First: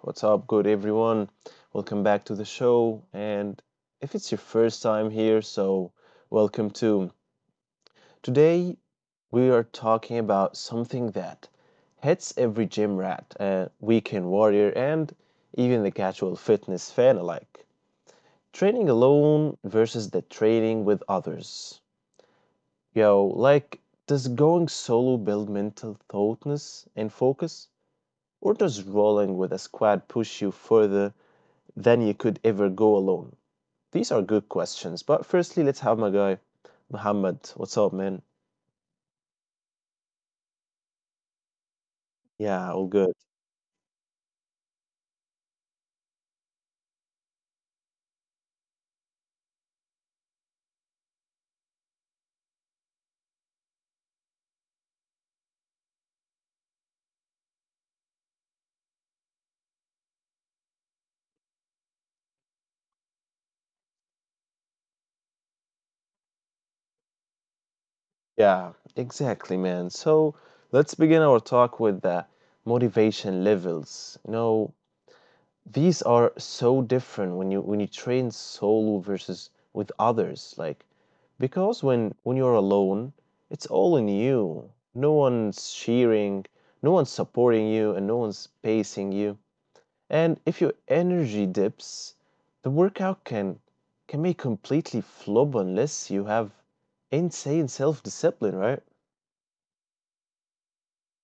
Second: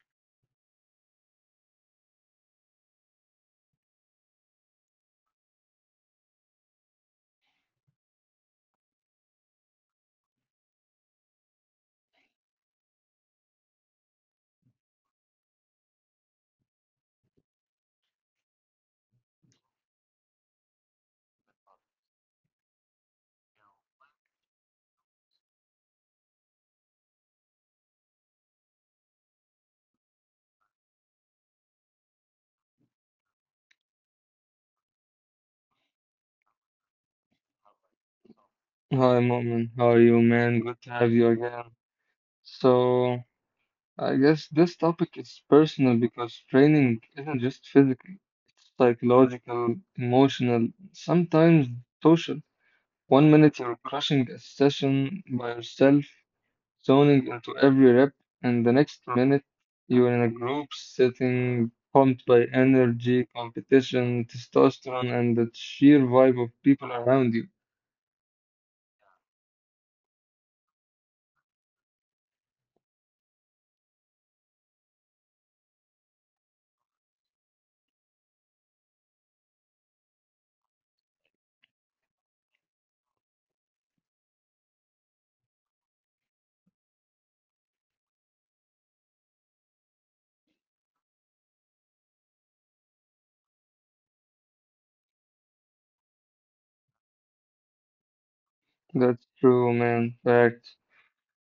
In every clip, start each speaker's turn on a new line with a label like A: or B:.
A: What's up, good everyone? Welcome back to the show. And if it's your first time here, welcome too. Today, we are talking about something that hits every gym rat, weekend warrior, and even the casual fitness fan alike. Training alone versus the training with others. Yo, does going solo build mental toughness and focus? Or does rolling with a squad push you further than you could ever go alone? These are good questions, but firstly, let's have my guy, Muhammad. What's up, man?
B: Hi, Momin. How are you, man? Good to have you again.
A: Yeah, all
B: So,
A: good.
B: I guess this topic is personal because training isn't just physical, it's psychological, emotional, sometimes social. One minute you're crushing a session by yourself, zoning into every rep, and the next minute you're in a group setting, pumped by energy, competition, testosterone, and the sheer vibe of people around you.
A: Yeah, exactly, man. So let's begin our talk with the motivation levels. You know, these are so different when you train solo versus with others, like because when you're alone, it's all in you. No one's cheering, no one's supporting you, and no one's pacing you. And if your energy dips, the workout can be completely flop unless you have insane self-discipline, right?
B: That's true, man. Facts.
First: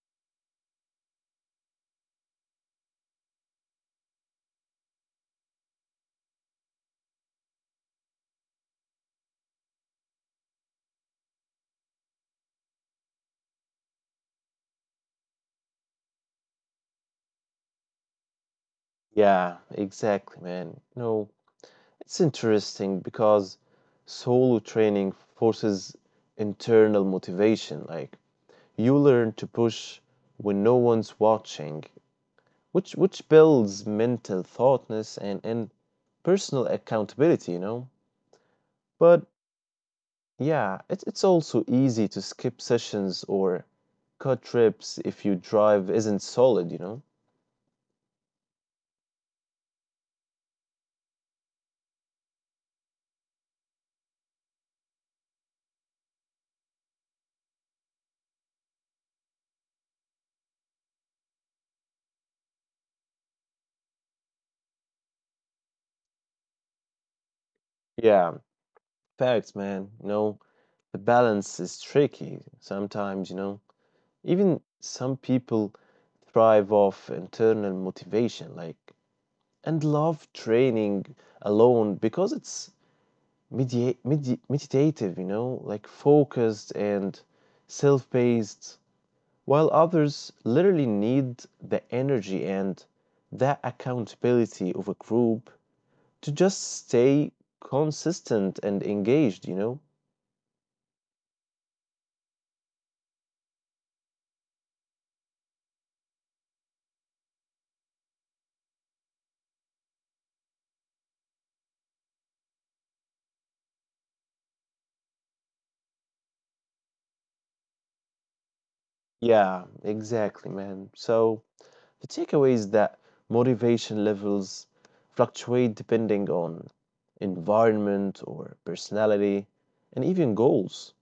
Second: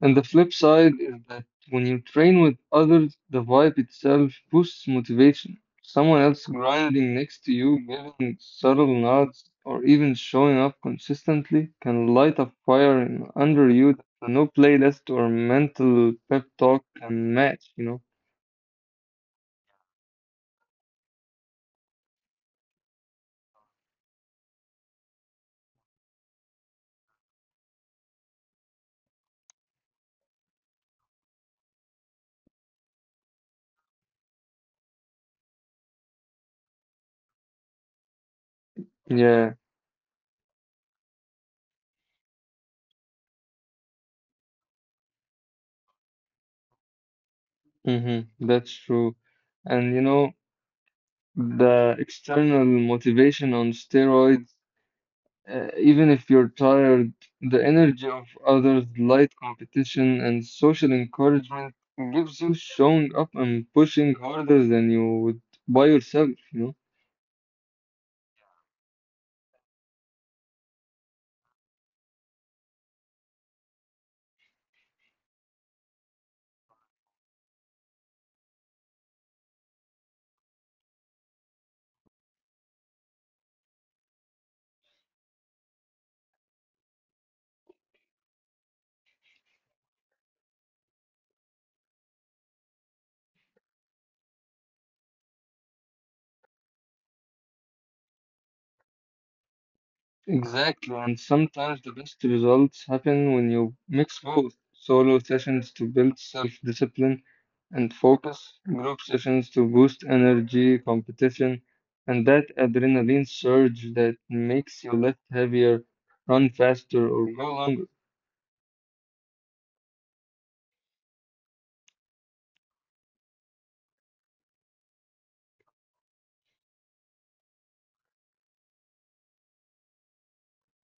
B: And the flip side is that when you train with others, the vibe itself boosts motivation. Someone else grinding next to you, giving subtle nods, or even showing up consistently can light a fire under you that no playlist or mental pep talk can match, you know?
A: Yeah, exactly, man. No, it's interesting because solo training forces internal motivation. Like, you learn to push when no one's watching, which builds mental thoughtness and personal accountability, you know? But
B: Yeah,
A: yeah, it's also easy to skip sessions or cut trips if your drive isn't solid, you know?
B: hmm, that's true. And you know, the external motivation on steroids. Even if you're tired, the energy of others, light competition, and social encouragement gives you showing up and pushing harder than you would by yourself, you know?
A: Yeah, facts, man. You know, the balance is tricky sometimes, you know? Even some people thrive off internal motivation, like, and love training alone because it's meditative, you know, like focused and self paced, while others literally need the energy and that accountability of a group to just stay consistent and engaged, you know?
B: Exactly, and sometimes the best results happen when you mix both solo sessions to build self-discipline and focus, group sessions to boost energy, competition, and that adrenaline surge that makes you lift heavier, run faster, or go longer.
A: Yeah, exactly, man. So, the takeaway is that motivation levels fluctuate depending on environment or personality and even goals.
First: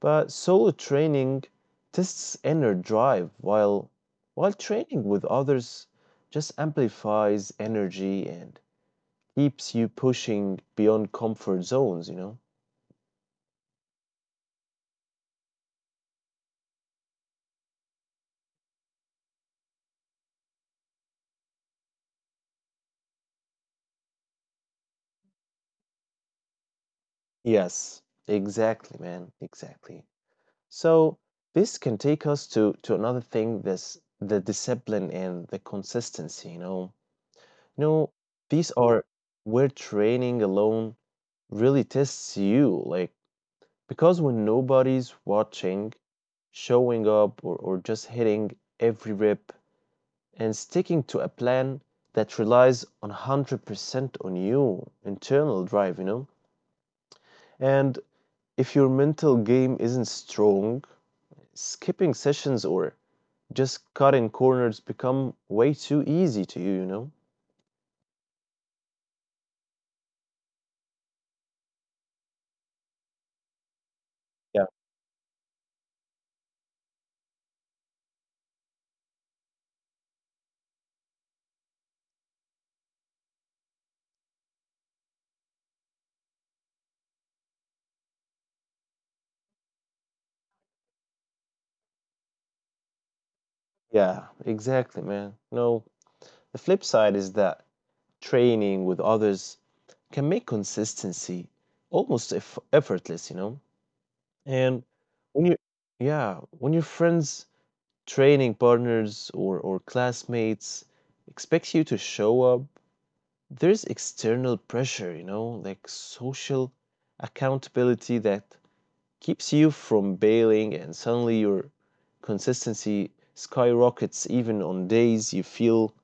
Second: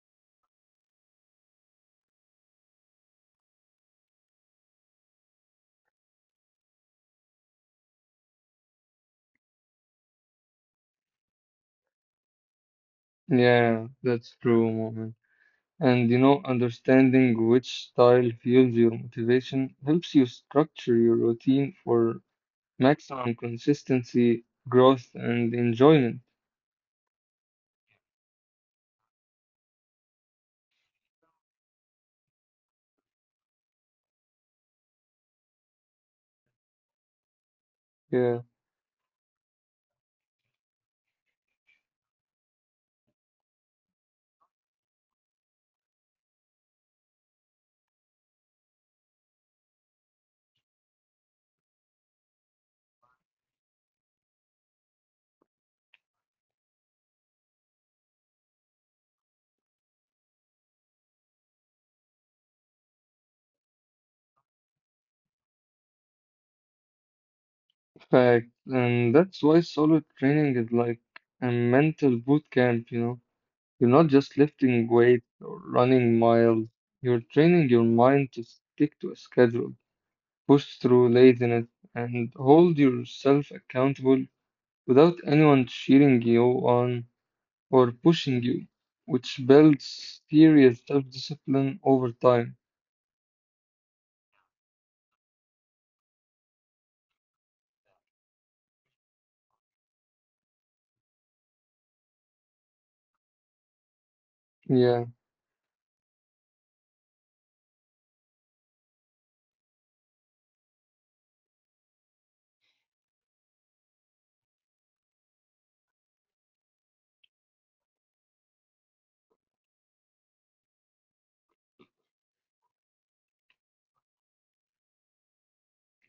A: But solo training tests inner drive, while training with others just amplifies energy and keeps you pushing beyond comfort zones, you know.
B: Yeah, that's true, moment. And you know, understanding which style fuels your motivation helps you structure your routine for maximum consistency, growth, and enjoyment.
A: Yes, exactly, man, exactly. So this can take us to another thing, this the discipline and the consistency, you know. You know,
B: Yeah,
A: these are where training alone really tests you, like, because when nobody's watching, showing up or just hitting every rep and sticking to a plan that relies on 100% on you internal drive, you know. And if your mental game isn't strong, skipping sessions or just cutting corners become way too easy to you, you know.
B: fact. And that's why solo training is like a mental boot camp, you know. You're not just
A: Yeah
B: lifting weights or running miles, you're training your mind to stick to a schedule, push through laziness, and hold yourself accountable without anyone cheering you on or pushing you, which builds serious self-discipline over time.
A: yeah, exactly, man. No, the flip side is that training with others can make consistency almost effortless, you know. And
B: Yeah,
A: when you, yeah, when your friends, training partners, or classmates expect you to show up, there's external pressure, you know, like social accountability that keeps you from bailing, and suddenly your consistency skyrockets even on days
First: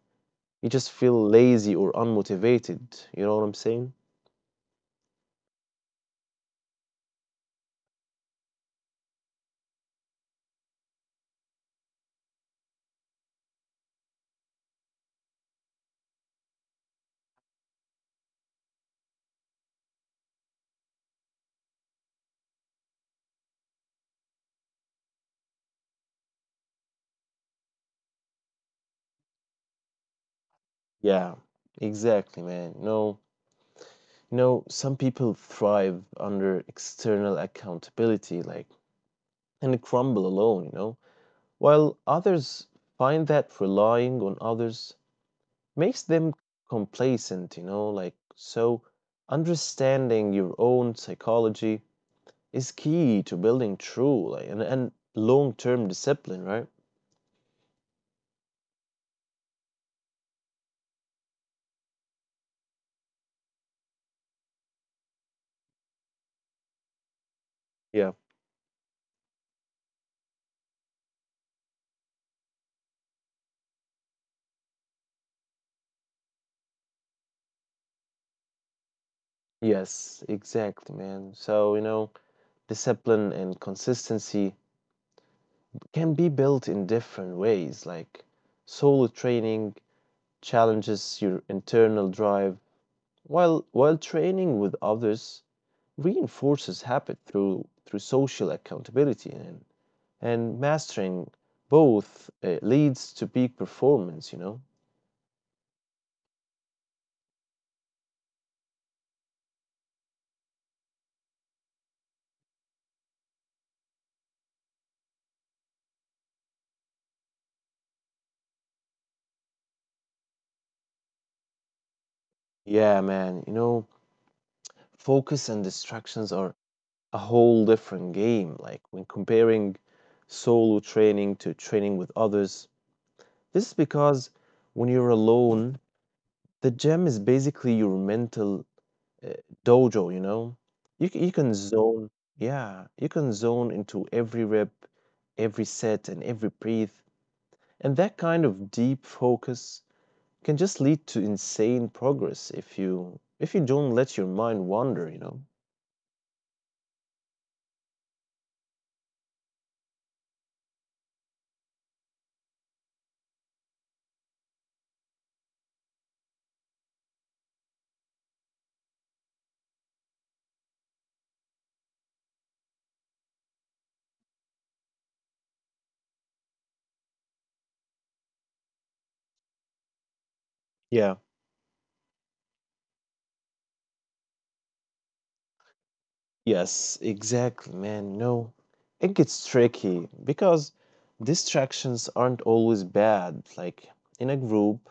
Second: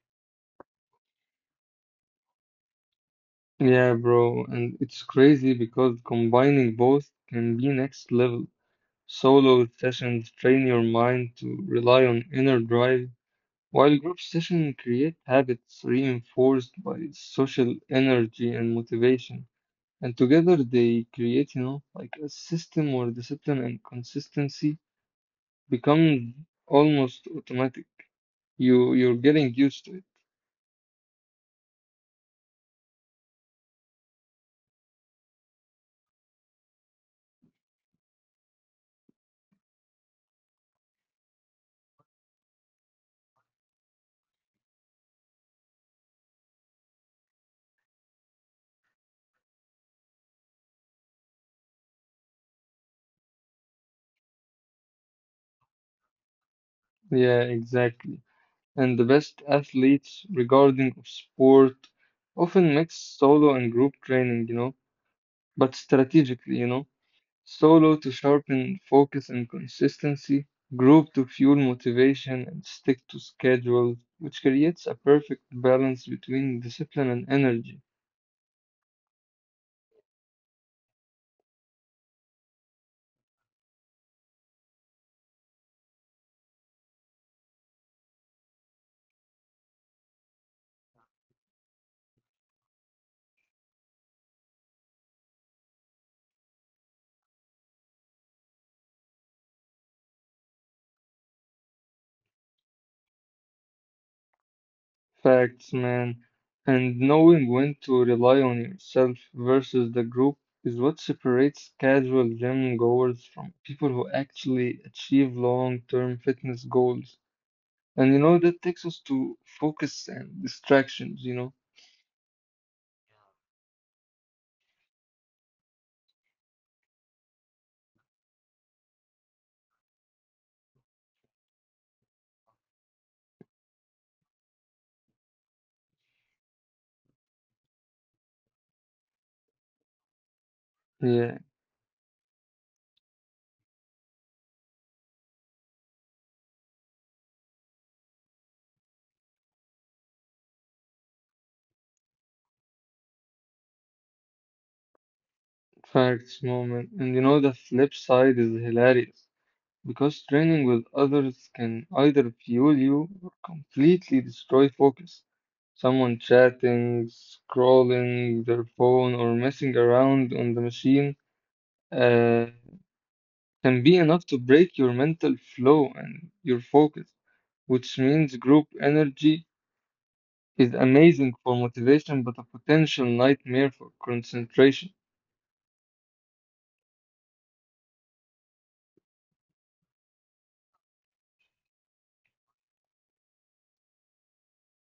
A: you just feel lazy or unmotivated. You know what I'm saying?
B: yeah, bro, and it's crazy because combining both can be next level. Solo sessions train your mind to rely on inner drive, while group sessions create habits reinforced by social energy and motivation. And together they create, you know, like a system where discipline and consistency become almost automatic. You're getting used to it.
A: Yeah, exactly, man. No, no, some people thrive under external accountability, like, and crumble alone, you know, while others find that relying on others makes them complacent, you know, like, so understanding your own psychology is key to building true, like, and long-term discipline, right?
B: Yeah, exactly. And the best athletes regarding of sport often mix solo and group training, you know, but strategically, you know, solo
A: Yeah.
B: to sharpen focus and consistency, group to fuel motivation and stick to schedule, which creates a perfect balance between discipline and energy.
A: Yes, exactly, man. So, you know, discipline and consistency can be built in different ways. Like, solo training challenges your internal drive, while training with others reinforces habit through social accountability and mastering both leads to peak performance, you know.
B: Facts, man. And knowing when to rely on yourself versus the group is what separates casual gym goers from people who actually achieve long-term fitness goals. And you know, that takes us to focus and distractions, you know?
A: Yeah, man, you know, focus and distractions are a whole different game, like when comparing solo training to training with others. This is because when you're alone, the gym is basically your mental uh, dojo, you know? You, c- you
B: Yeah,
A: can zone, yeah, you can zone into every rep, every set, and every breathe. And that kind of deep focus can just lead to insane progress if you don't let your mind wander, you know?
B: facts, moment. And you know, the flip side is hilarious. Because training with others can either fuel you or completely destroy focus. Someone chatting, scrolling their phone, or messing around on the machine uh, can be enough to break your mental flow and your focus, which means group energy is
A: Yeah.
B: amazing for motivation but a potential nightmare for concentration.
A: Yes, exactly, man. No, it gets tricky because distractions aren't always bad. Like, in a group,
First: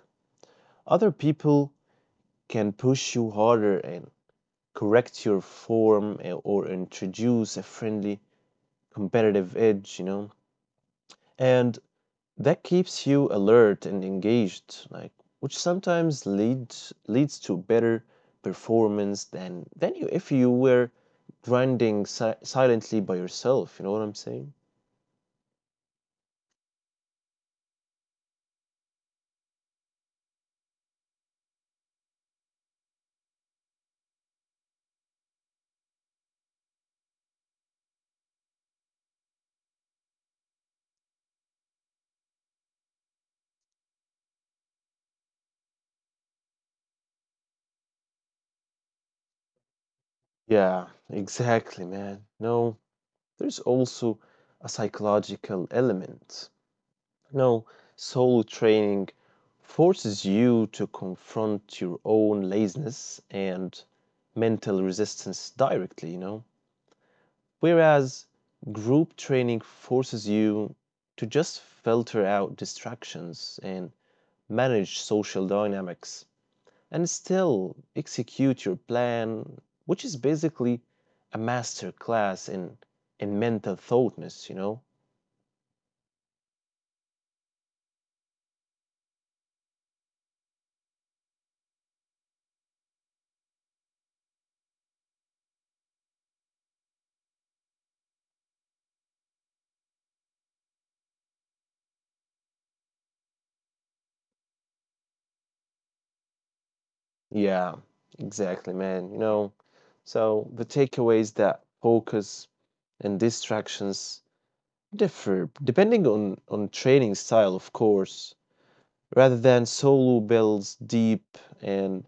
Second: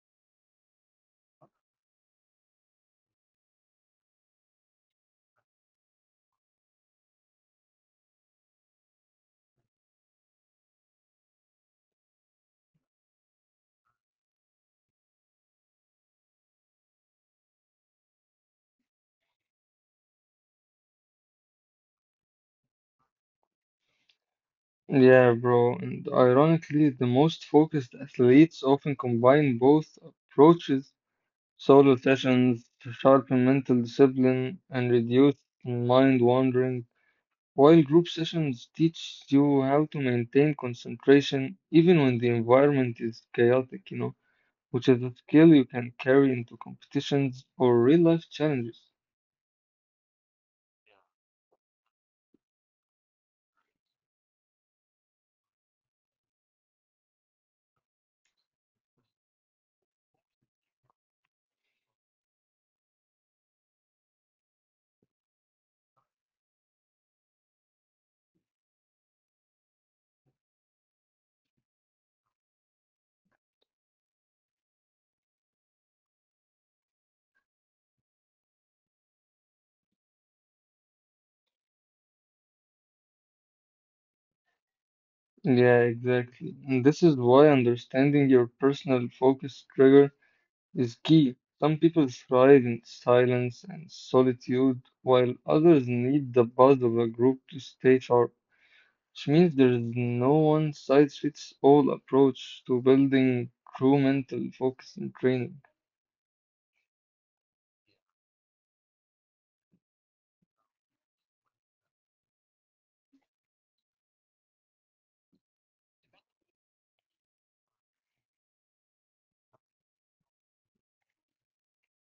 A: other people can push you harder and correct your form, or introduce a friendly competitive edge, you know. And that keeps you alert and engaged, like, which sometimes leads to better performance than you if you were grinding silently by yourself, you know what I'm saying?
B: Yeah, bro, and ironically, the most focused athletes often combine both approaches. Solo sessions sharpen mental discipline and reduce mind wandering, while group sessions teach you how to maintain concentration even when the environment is chaotic, you know, which is a skill you can carry into competitions or real life challenges.
A: Yeah, exactly, man. No, there's also a psychological element. No, soul training forces you to confront your own laziness and mental resistance directly, you know. Whereas group training forces you to just filter out distractions and manage social dynamics and still execute your plan, which is basically a master class in mental thoughtness, you know.
B: Yeah, exactly. And this is why understanding your personal focus trigger is key. Some people thrive in silence and solitude, while others need the buzz of a group to stay sharp, which means there is no one size fits all approach to building true mental focus and training.
A: Yeah, exactly, man. You know, so the takeaways that focus and distractions differ depending on training style, of course, rather than solo builds deep and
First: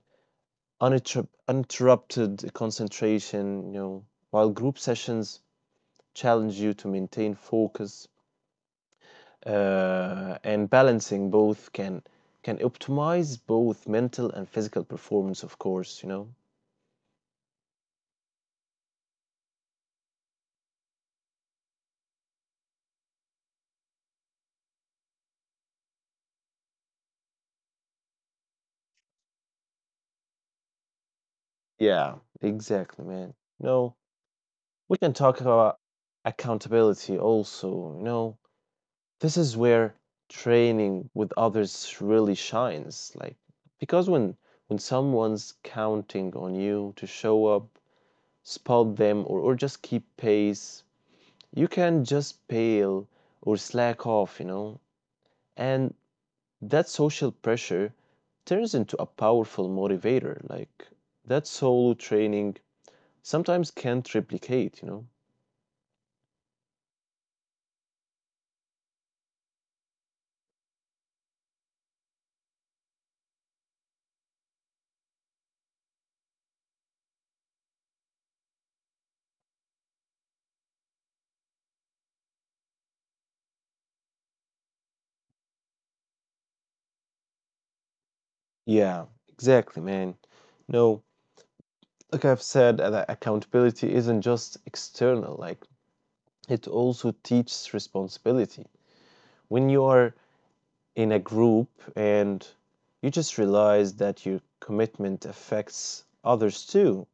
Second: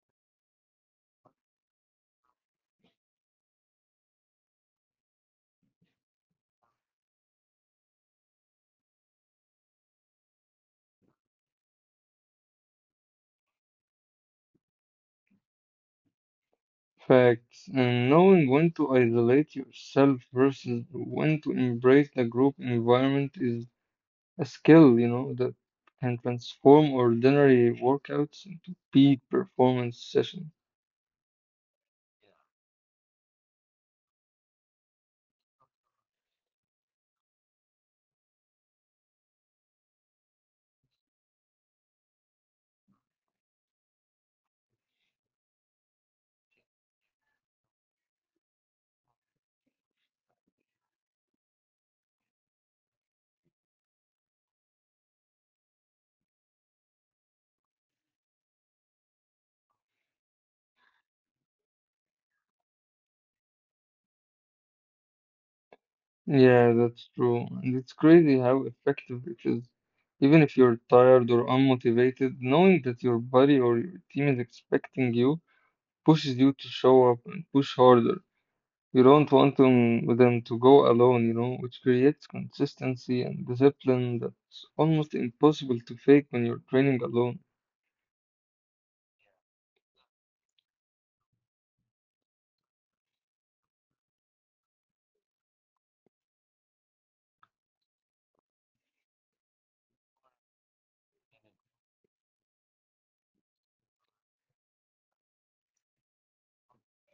A: uninterrupted concentration, you know, while group sessions challenge you to maintain focus, and balancing both can optimize both mental and physical performance, of course, you know.
B: Facts, and knowing when to isolate yourself versus when to embrace the group environment is a skill, you know, that can transform ordinary workouts into peak performance sessions.
A: Yeah, exactly, man. You know, we can talk about accountability also. You know, this is where training with others really shines. Like, because when someone's counting on you to show up, spot them, or just keep pace, you can just pale or slack off, you know? And that social pressure turns into a powerful motivator. Like, that solo training sometimes can't replicate, you know?
B: Yeah, that's true. And it's crazy how effective it is. Even if you're tired or unmotivated, knowing that your body or your team is expecting you pushes you to show up and push harder. You don't want them to go alone, you know, which creates consistency and discipline that's almost impossible to fake when you're training alone.
A: Yeah, exactly, man. No, like I've said, that accountability isn't just external, like, it also teaches responsibility. When you are in a group and you just realize that your commitment affects others too,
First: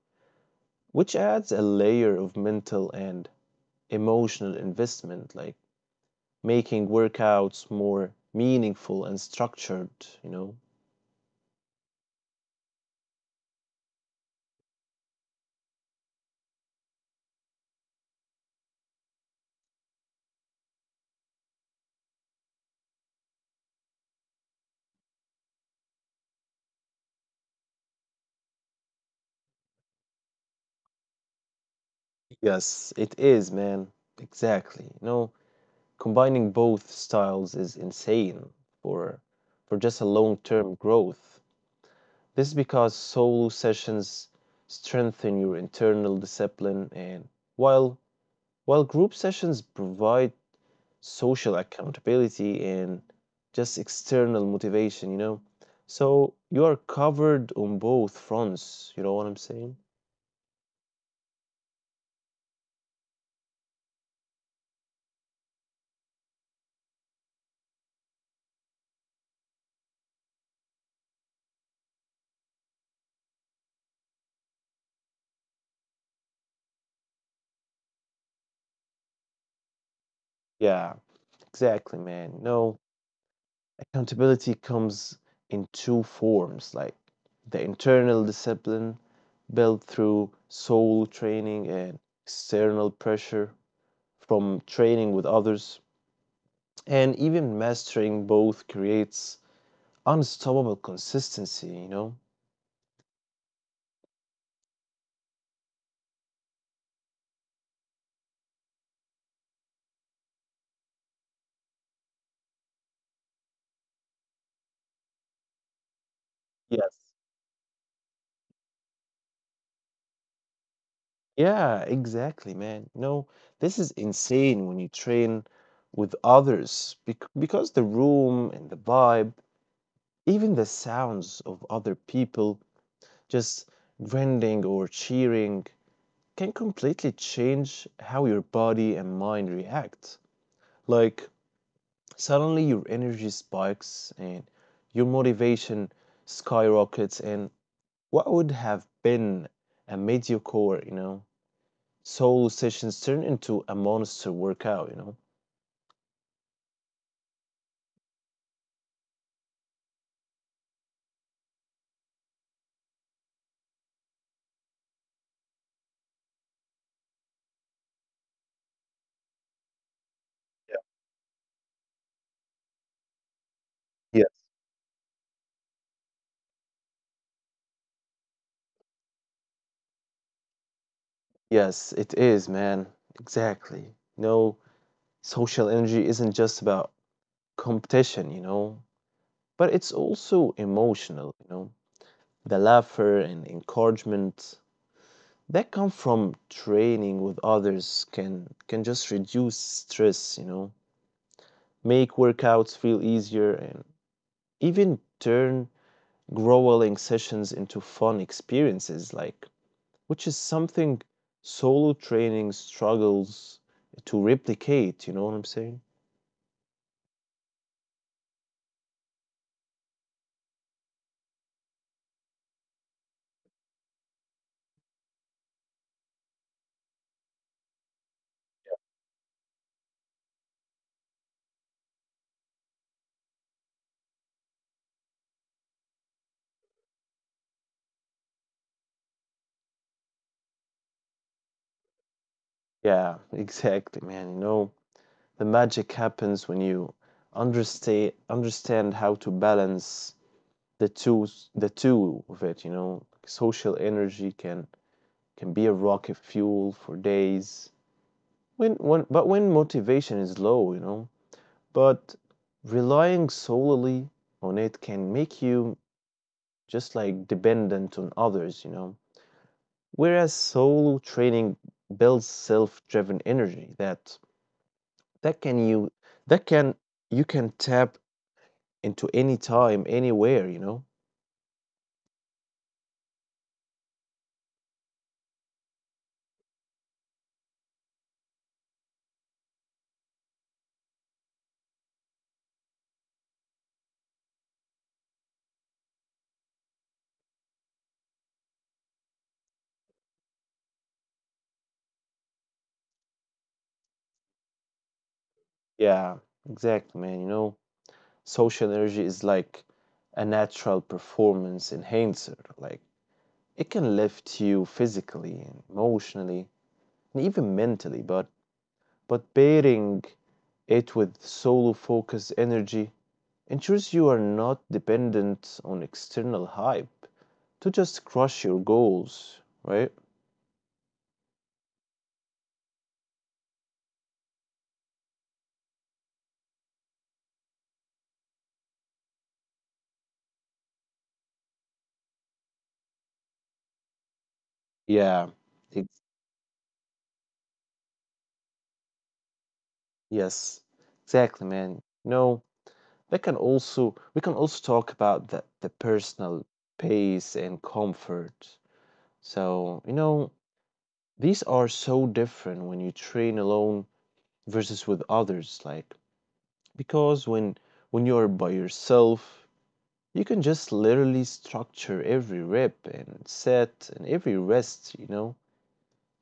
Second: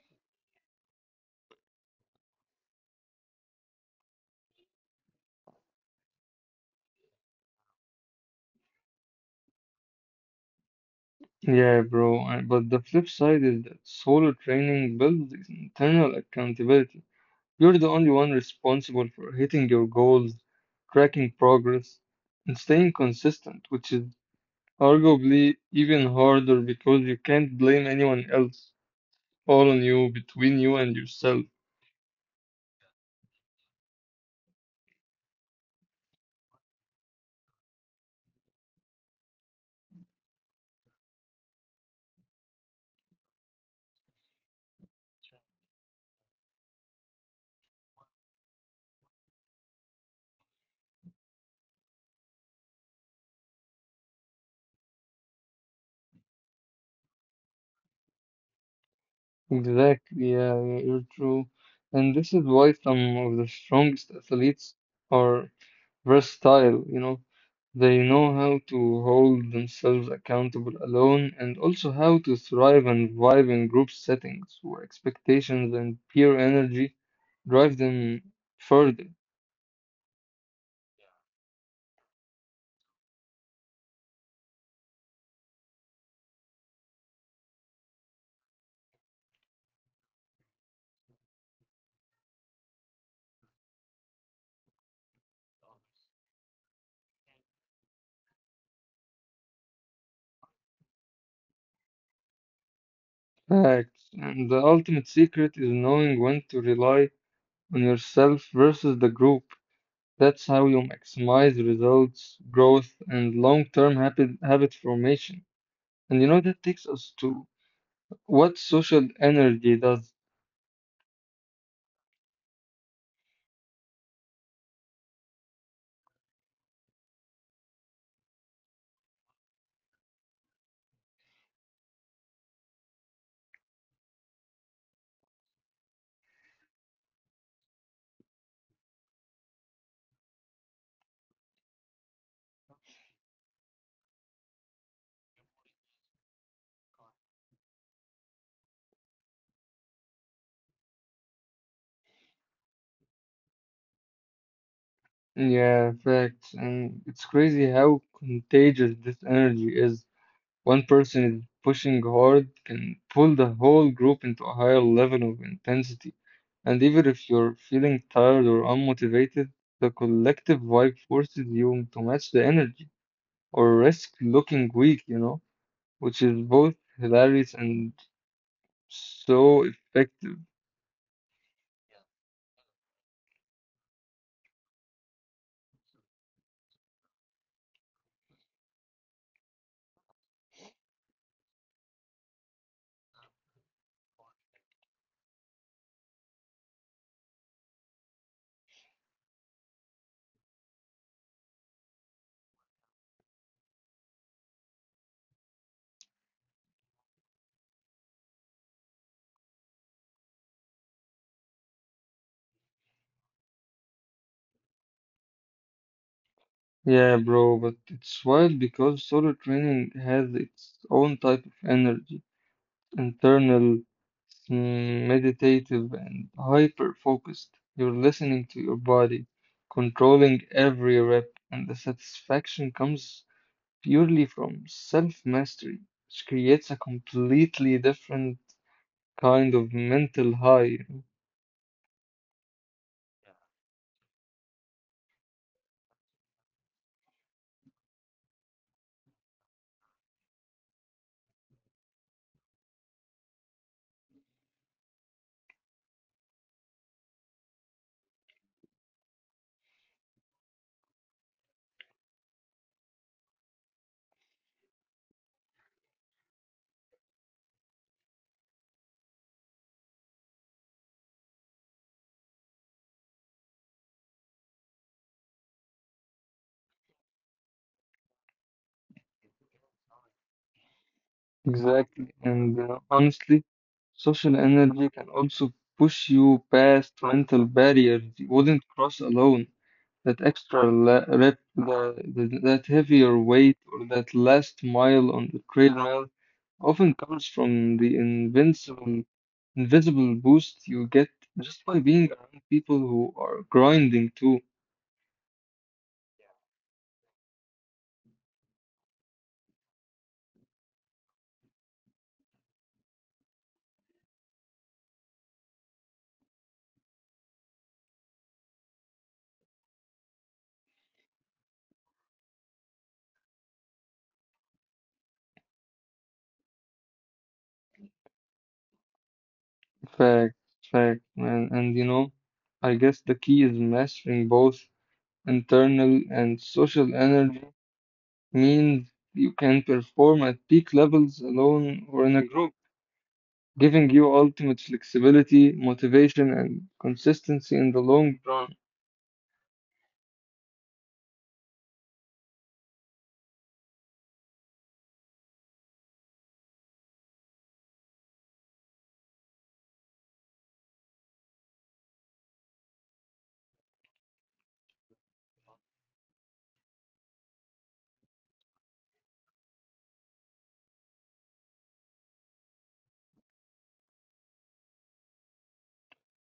A: which adds a layer of mental and emotional investment, like making workouts more meaningful and structured, you know?
B: Yeah, bro, but the flip side is that solo training builds this internal accountability. You're the only one responsible for hitting your goals, tracking progress, and staying consistent, which is arguably even harder because you can't blame anyone else. All on you, between you and yourself.
A: Yes, it is, man. Exactly. You know, combining both styles is insane for just a long-term growth. This is because solo sessions strengthen your internal discipline and while while group sessions provide social accountability and just external motivation, you know. So you are covered on both fronts, you know what I'm saying?
B: Exactly, yeah, you're true. And this is why some of the strongest athletes are versatile, you know. They know how to hold themselves accountable alone and also how to thrive and vibe in group settings where expectations and peer energy drive them further.
A: Yeah, exactly, man. No. Accountability comes in two forms, like the internal discipline built through soul training and external pressure from training with others. And even mastering both creates unstoppable consistency, you know?
B: Facts. And the ultimate secret is knowing when to rely on yourself versus the group. That's how you maximize results, growth, and long-term habit formation. And you know, that takes
A: Yes.
B: us to what social energy does.
A: Yeah, exactly, man. No, this is insane when you train with others because the room and the vibe, even the sounds of other people just grinding or cheering can completely change how your body and mind react. Like, suddenly your energy spikes and your motivation skyrockets, and what would have been a mediocre, you know, solo sessions turn into a monster workout, you know?
B: Yeah, facts. And it's crazy how contagious this energy is. One person is pushing hard can pull the whole group into a higher level of intensity. And even if you're feeling tired or unmotivated, the collective vibe forces you to match the energy or risk
A: Yeah.
B: looking weak, you know? Which is both hilarious and so effective.
A: Yes, it is, man. Exactly. No, social energy isn't just about competition, you know, but it's also emotional, you know. The laughter and encouragement that come from training with others can just reduce stress, you know, make workouts feel easier and even turn grueling sessions into fun experiences, like, which is something solo training struggles to replicate, you know what I'm saying?
B: Yeah, bro, but it's wild because solo training has its own type of energy, internal, meditative, and hyper focused. You're listening to your body, controlling every rep, and the satisfaction comes purely from self mastery, which creates a completely different kind of mental high, you know.
A: Yeah, exactly, man. You know, the magic happens when you understand how to balance the two the two of it, you know. Social energy can be a rocket fuel for days when motivation is low, you know, but relying solely on it can make you just like dependent on others, you know, whereas solo training builds self-driven energy that that can you that can you can tap into any time anywhere, you know.
B: Exactly. And honestly, social energy can also push you past mental barriers you wouldn't cross alone. That extra le rep, that heavier weight, or that last mile on the treadmill often comes from the invincible, invisible boost you get just by being around people who are grinding too.
A: Yeah, exactly, man. You know, social energy is like a natural performance enhancer. Like, it can lift you physically and emotionally and even mentally, but pairing it with solo focused energy ensures you are not dependent on external hype to just crush your goals, right?
B: Fact, Fact, man. And you know, I guess the key is mastering both internal and social energy means you can perform at peak levels alone or in a group, giving you ultimate
A: Yeah,
B: flexibility,
A: ex-
B: motivation, and consistency in the long run.
A: yes, exactly, man. No, we can also talk about the personal pace and comfort. So, you know, these are so different when you train alone versus with others, like because when you're by yourself, you can just literally structure every rep and set and every rest, you know.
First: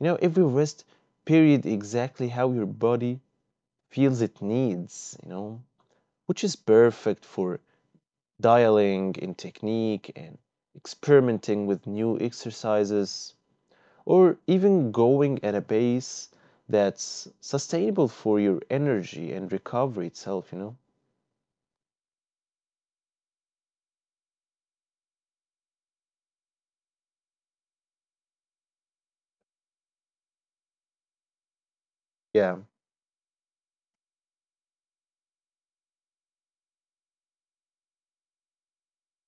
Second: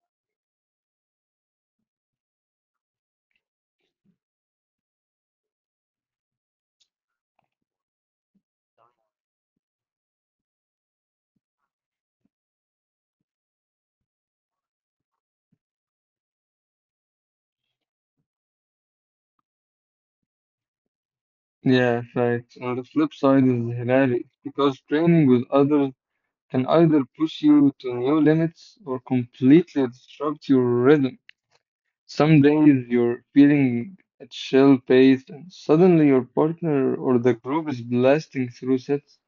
A: You know, every rest period exactly how your body feels it needs, you know, which is perfect for dialing in technique and experimenting with new exercises or even going at a pace that's sustainable for your energy and recovery itself, you know.
B: Yeah, facts. On the flip side is hilarious because training with others can either push you to new limits or completely disrupt your rhythm. Some
A: Yeah.
B: days you're feeling at shell pace, and suddenly your partner or the group is blasting through sets,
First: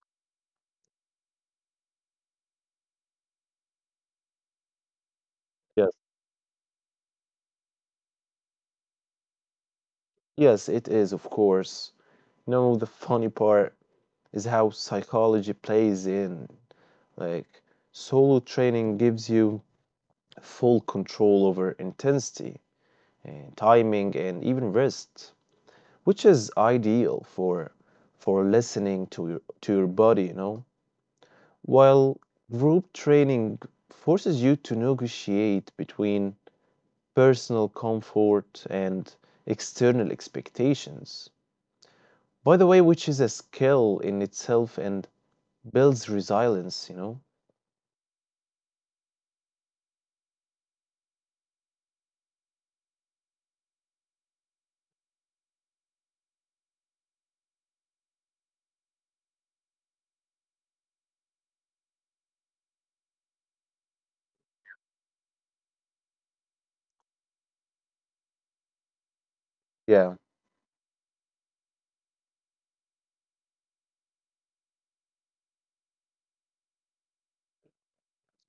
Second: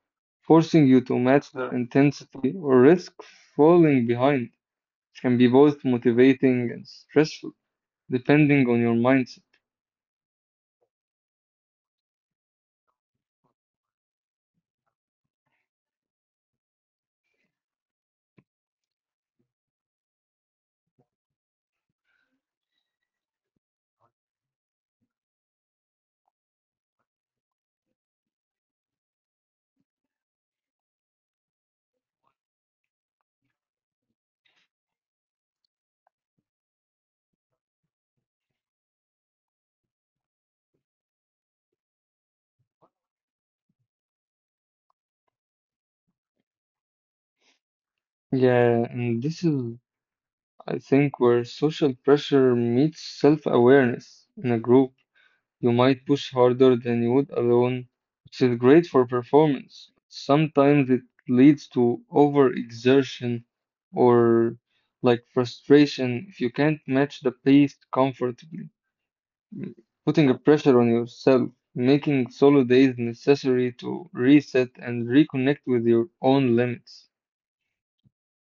B: forcing you to match their intensity or risk falling behind. It can be both
A: Yes.
B: motivating and stressful, depending on your mindset.
A: Yes, it is, of course. You know, the funny part is how psychology plays in. Like, solo training gives you full control over intensity and timing and even rest, which is ideal for listening to your body, you know. While group training forces you to negotiate between personal comfort and external expectations. By the way, which is a skill in itself and builds resilience, you know?
B: Yeah, and this is, I think, where social pressure meets self-awareness in a group. You might push harder than you would alone, which is great for performance. Sometimes it leads to overexertion or like frustration if you can't match the pace comfortably, Mm,
A: Yeah.
B: putting a pressure on yourself, making solo days necessary to reset and reconnect with your own limits.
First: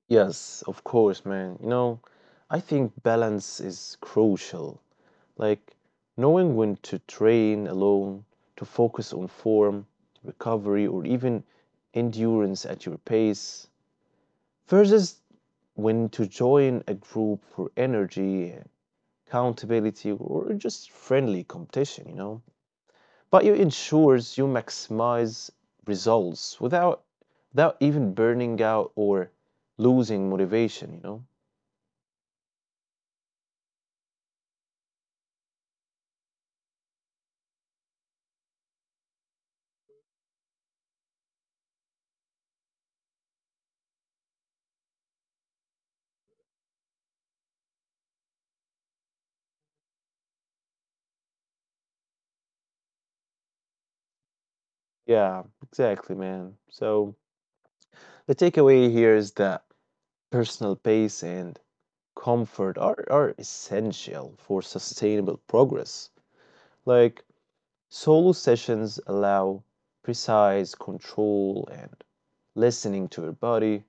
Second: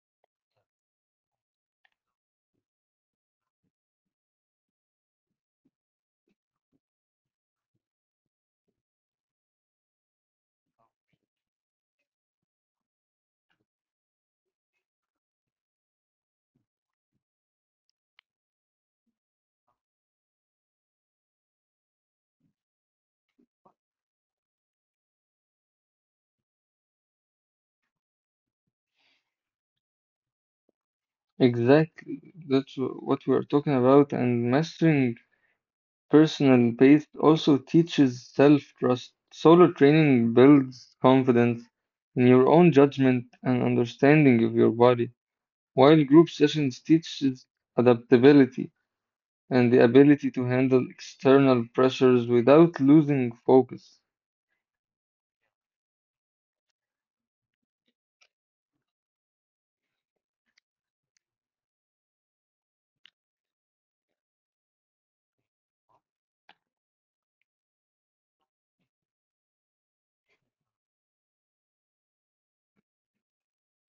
A: Yes, of course, man. You know, I think balance is crucial. Like, knowing when to train alone, to focus on form, recovery, or even endurance at your pace, versus when to join a group for energy, accountability, or just friendly competition, you know. But it ensures you maximize results without even burning out or losing motivation, you know.
B: Exactly. What we are talking about, and mastering personal pace also teaches self-trust. Solo training builds confidence in your own judgment and understanding of your body, while group sessions teaches adaptability and the ability to handle external pressures without losing focus.
A: Yeah, exactly, man. So the takeaway here is that personal pace and comfort are essential for sustainable progress. Like, solo sessions allow precise control and listening to your body,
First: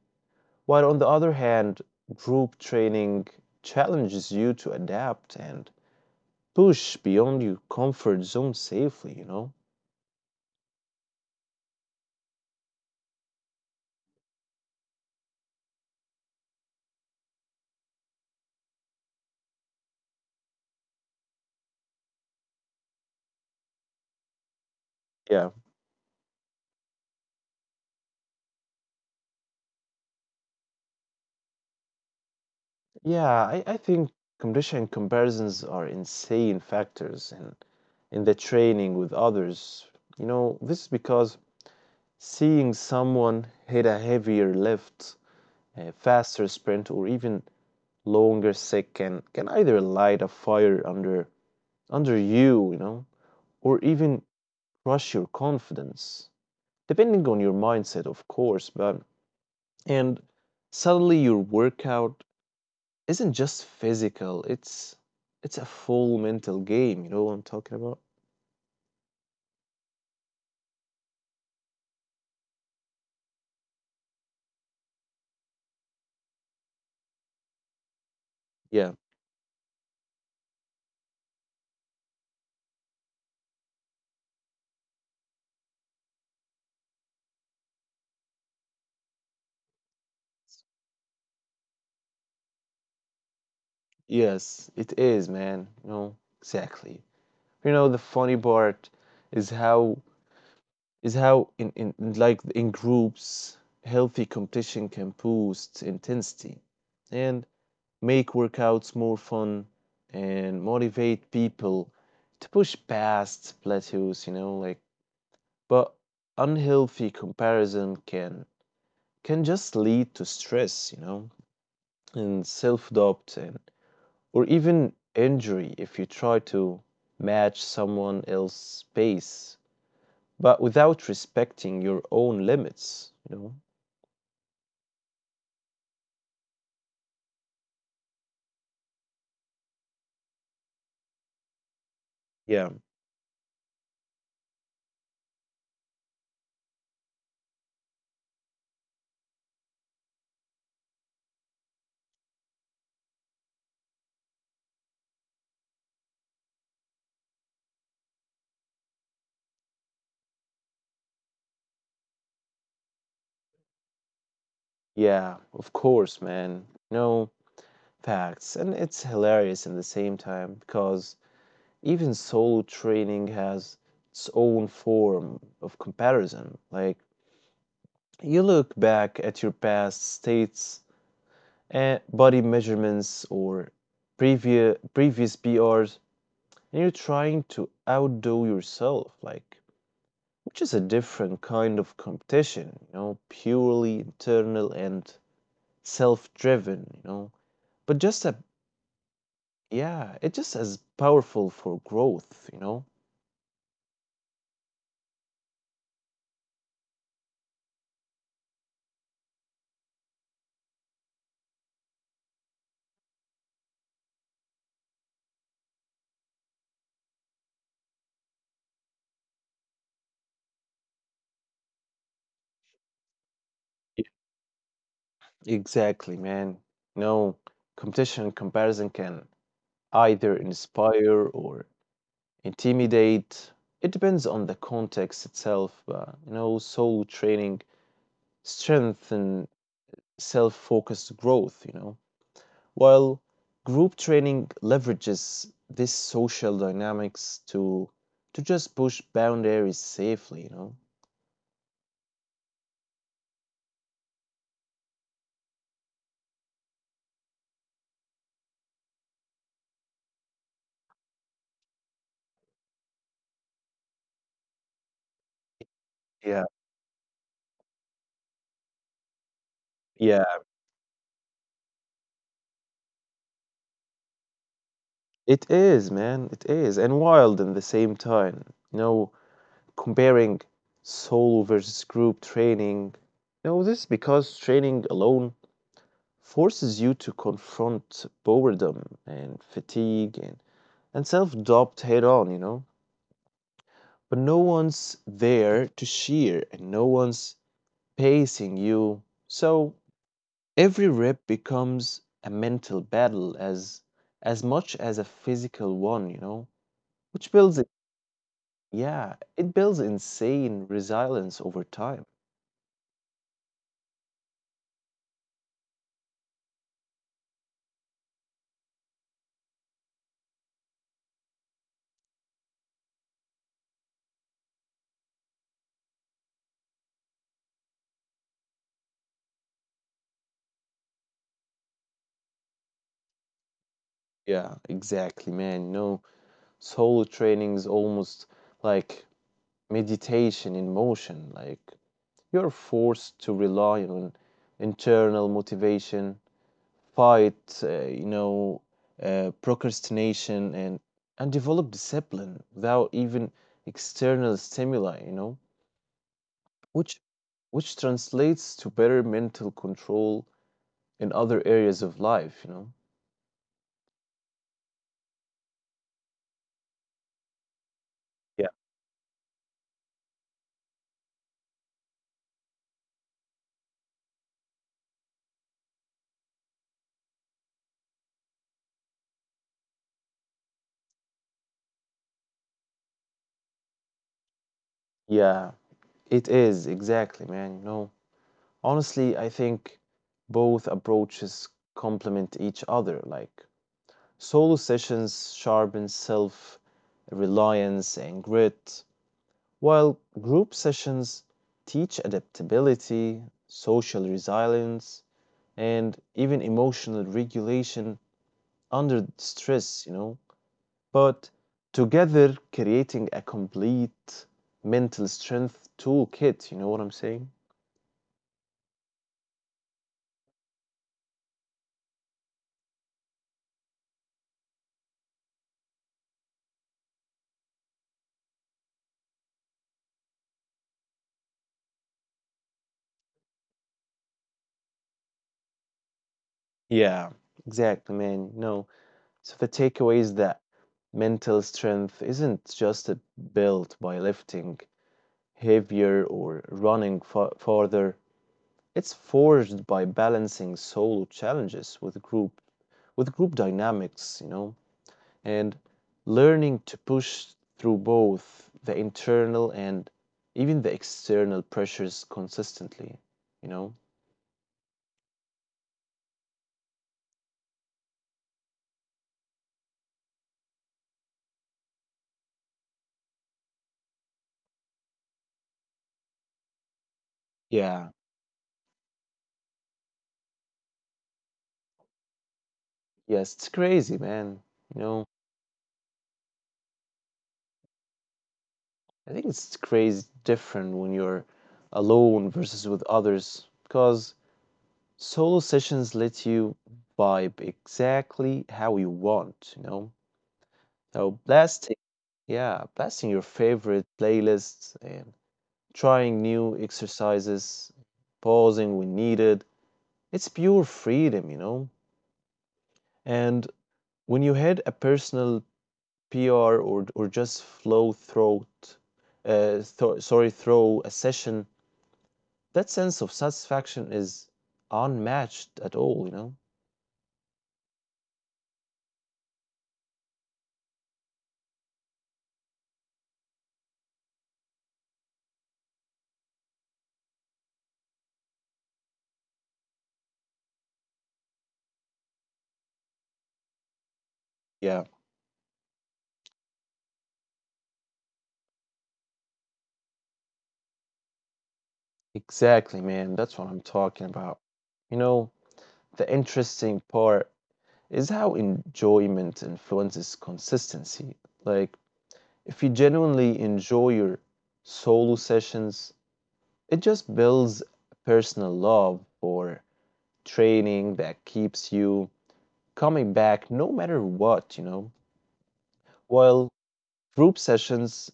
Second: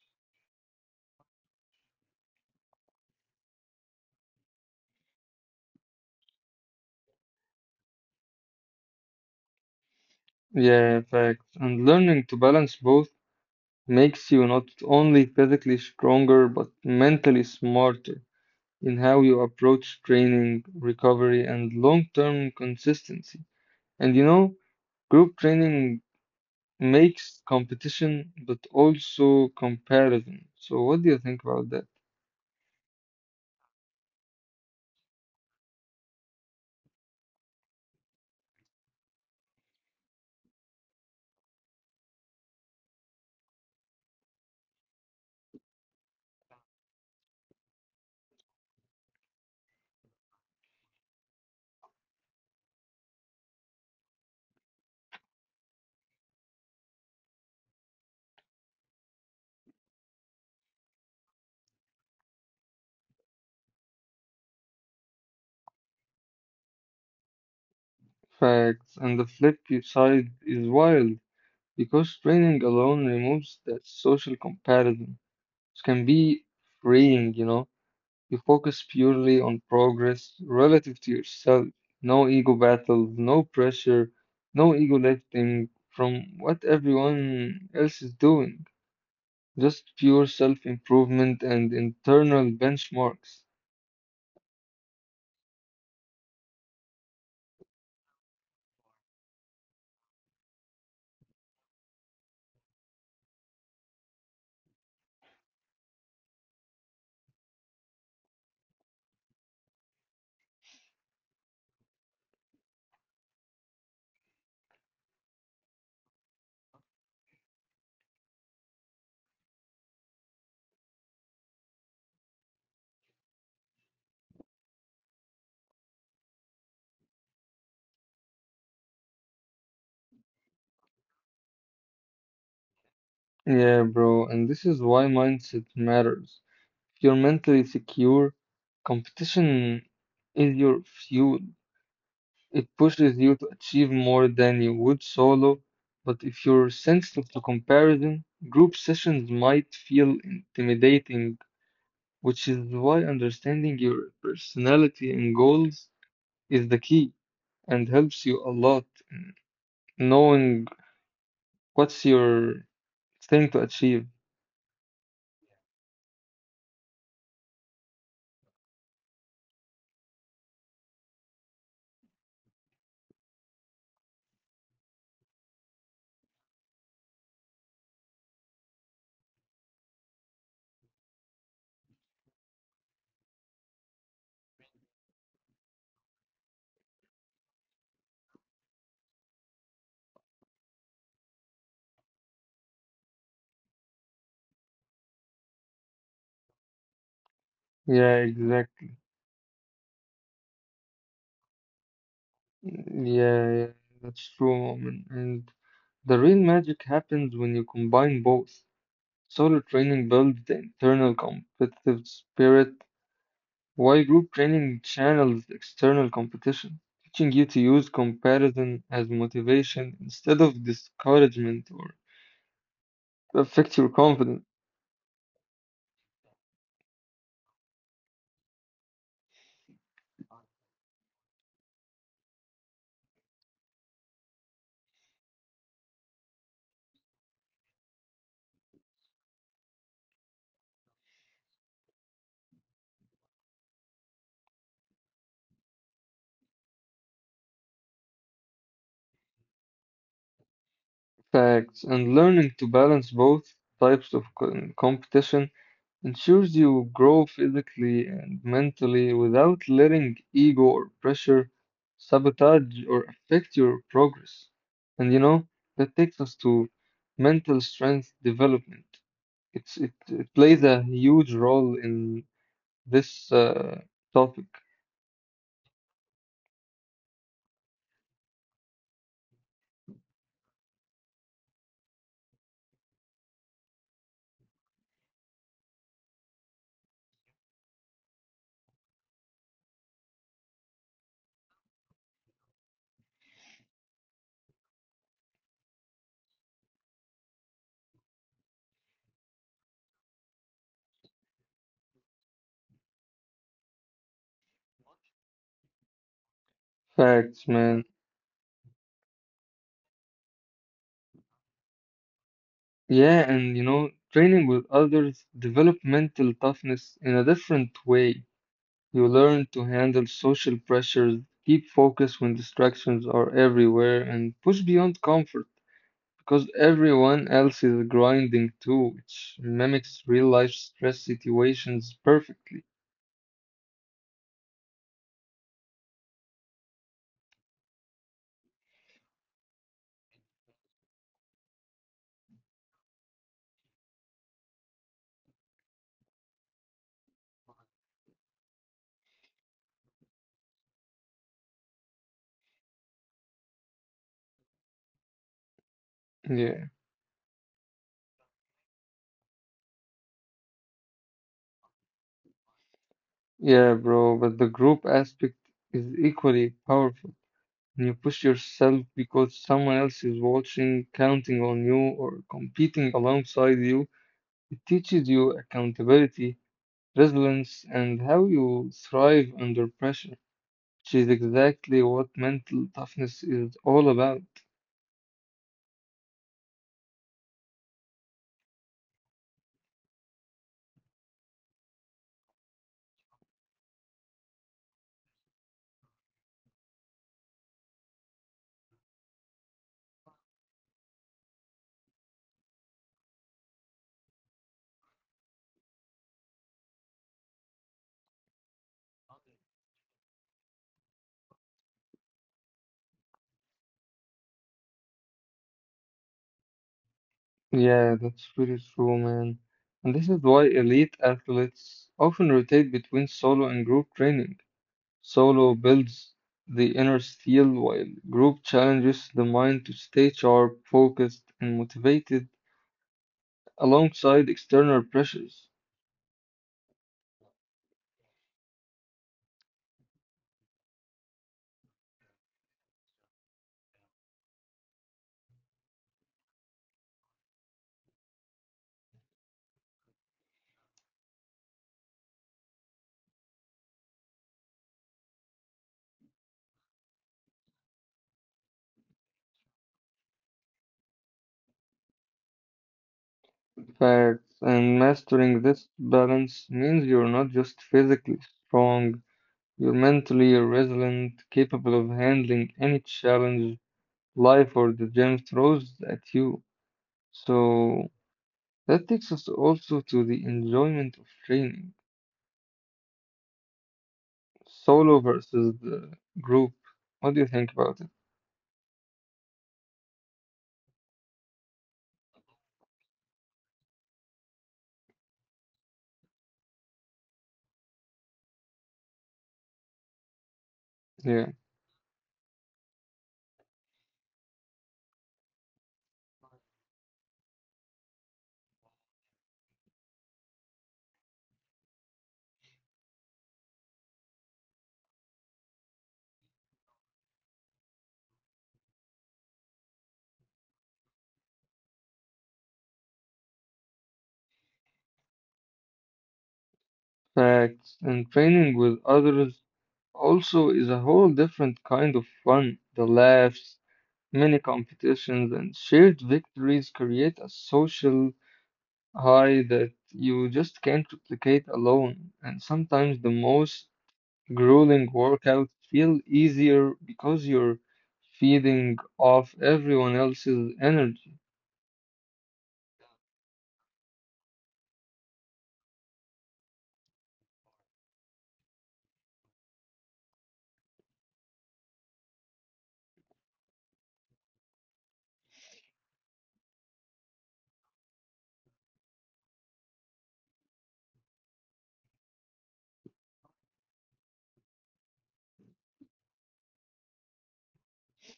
A: while on the other hand, group training challenges you to adapt and push beyond your comfort zone safely, you know?
B: Yeah, fact. And learning to balance both makes you not only physically stronger but mentally smarter in how you approach training, recovery, and long-term consistency. And you know, group
A: Yeah.
B: training makes competition but also comparison. So, what do you think about that?
A: Yeah, I think competition and comparisons are insane factors in the training with others. You know, this is because seeing someone hit a heavier lift, a faster sprint, or even longer set can either light a fire under you, you know, or even crush your confidence, depending on your mindset, of course. But and suddenly your workout isn't just physical. It's a full mental game. You know what I'm talking about?
B: Facts. And the flip side is wild because training alone removes that social comparison, which can be freeing, you know. You focus
A: Yeah.
B: purely on progress relative to yourself. No ego battles, no pressure, no ego lifting from what everyone else is doing. Just pure self improvement and internal benchmarks.
A: Yes, it is, man. No, exactly. You know, the funny part is how in groups, healthy competition can boost intensity and make workouts more fun and motivate people to push past plateaus, you know, like but unhealthy comparison can just lead to stress, you know, and self doubt, and or even injury if you try to match someone else's pace, but without respecting your own limits, you know.
B: Yeah, bro, and this is why mindset matters. If you're mentally secure, competition is your fuel. It
A: Yeah,
B: pushes you to achieve more than you would solo. But if you're sensitive to comparison, group sessions might feel intimidating, which is why understanding your personality and goals is the key and helps you a lot. Knowing what's your thing to achieve.
A: yeah, of course, man. No facts, and it's hilarious in the same time because even solo training has its own form of comparison. Like you look back at your past states and body measurements or previous PRs, and you're trying to outdo yourself, like which is a different kind of competition, you know, purely internal and self-driven, you know. But
B: Yeah,
A: just a
B: exactly.
A: yeah, it's just as powerful for growth, you know.
B: Yeah, that's true, Moment. And the real magic happens when you combine both. Solo training builds the internal competitive spirit, while group training channels the external competition, teaching you to use comparison as motivation instead of discouragement or to affect your
A: Yeah.
B: confidence.
A: Exactly, man. No, competition and comparison can either inspire or intimidate. It depends on the context itself, but you know, soul training strengthen self-focused growth, you know, while group training leverages this social dynamics to just push boundaries safely, you know.
B: Facts, and learning to balance both types of competition ensures you grow physically and mentally without letting ego or pressure sabotage or affect your progress. And you know, that takes us
A: Yeah,
B: to mental strength development.
A: yeah,
B: It plays a huge role in this topic.
A: it is, man. It is, and wild in the same time. You know, comparing solo versus group training. You know, this is because training alone forces you to confront boredom and fatigue and self doubt head on, you know? But no one's there to cheer and no one's pacing you. So every rep becomes a mental battle as much as a physical one, you know? Which
B: Facts,
A: builds it
B: man.
A: yeah, it builds insane resilience over time.
B: Yeah, and you know, training with others develop mental toughness in a different way. You learn to handle social pressures, keep focus when distractions are everywhere, and push beyond comfort because everyone else is grinding too, which mimics real life stress situations perfectly.
A: Yeah, exactly, man. No solo training is almost like meditation in motion. Like you're forced to rely on internal motivation, fight, you know, procrastination, and develop discipline without even external stimuli. You know,
B: Yeah,
A: which which translates to better mental control in other areas of life. You know.
B: yeah, bro, but the group aspect is equally powerful. When you push
A: Yeah.
B: yourself because someone else is watching, counting on you, or competing alongside you, it teaches you accountability, resilience, and how you thrive under pressure. She's exactly what mental toughness is all about.
A: Yeah, it is exactly, man. You know, honestly, I think both approaches complement each other. Like solo sessions sharpen self reliance and grit, while group sessions teach adaptability, social resilience, and even emotional regulation under stress, you know. But together, creating a complete mental strength toolkit, you know what I'm saying?
B: Yeah, that's pretty true, man. And this is why elite athletes often rotate between solo and group training. Solo builds the inner steel, while group challenges the mind to stay sharp, focused, and motivated alongside external pressures.
A: Yeah, exactly, man. No. So the takeaway is that mental strength isn't just built by lifting heavier or running fa- farther. It's forged by balancing solo challenges with group dynamics, you know, and learning to push through both the internal and even the external pressures consistently, you know.
B: Facts, and mastering this balance means you're not just physically strong. You're mentally resilient, capable of handling any challenge life or the gym throws at you. So
A: Yeah.
B: that takes us also to the enjoyment of training,
A: Yes, it's crazy, man. You
B: solo
A: know,
B: versus the group. What do you think about it?
A: I think it's crazy different when you're alone versus with others because solo sessions let you vibe exactly how you want, you know. So
B: Yeah,
A: blasting, yeah, blasting your favorite playlists and trying new exercises, pausing when needed. It's pure freedom, you know. And when you had a personal PR or just flow throat, thro sorry, throw a session, that sense of satisfaction is unmatched at all, you know.
B: facts. And training with others also is a whole different kind of fun. The laughs, mini competitions, and shared victories create a social high that you just can't replicate alone. And sometimes the most
A: Yeah.
B: grueling workouts feel easier because you're feeding off everyone else's energy.
A: Exactly, man. That's what I'm talking about. You know, the interesting part is how enjoyment influences consistency. Like, if you genuinely enjoy your solo sessions, it just builds personal love for training that keeps you coming back no matter what, you know. While group sessions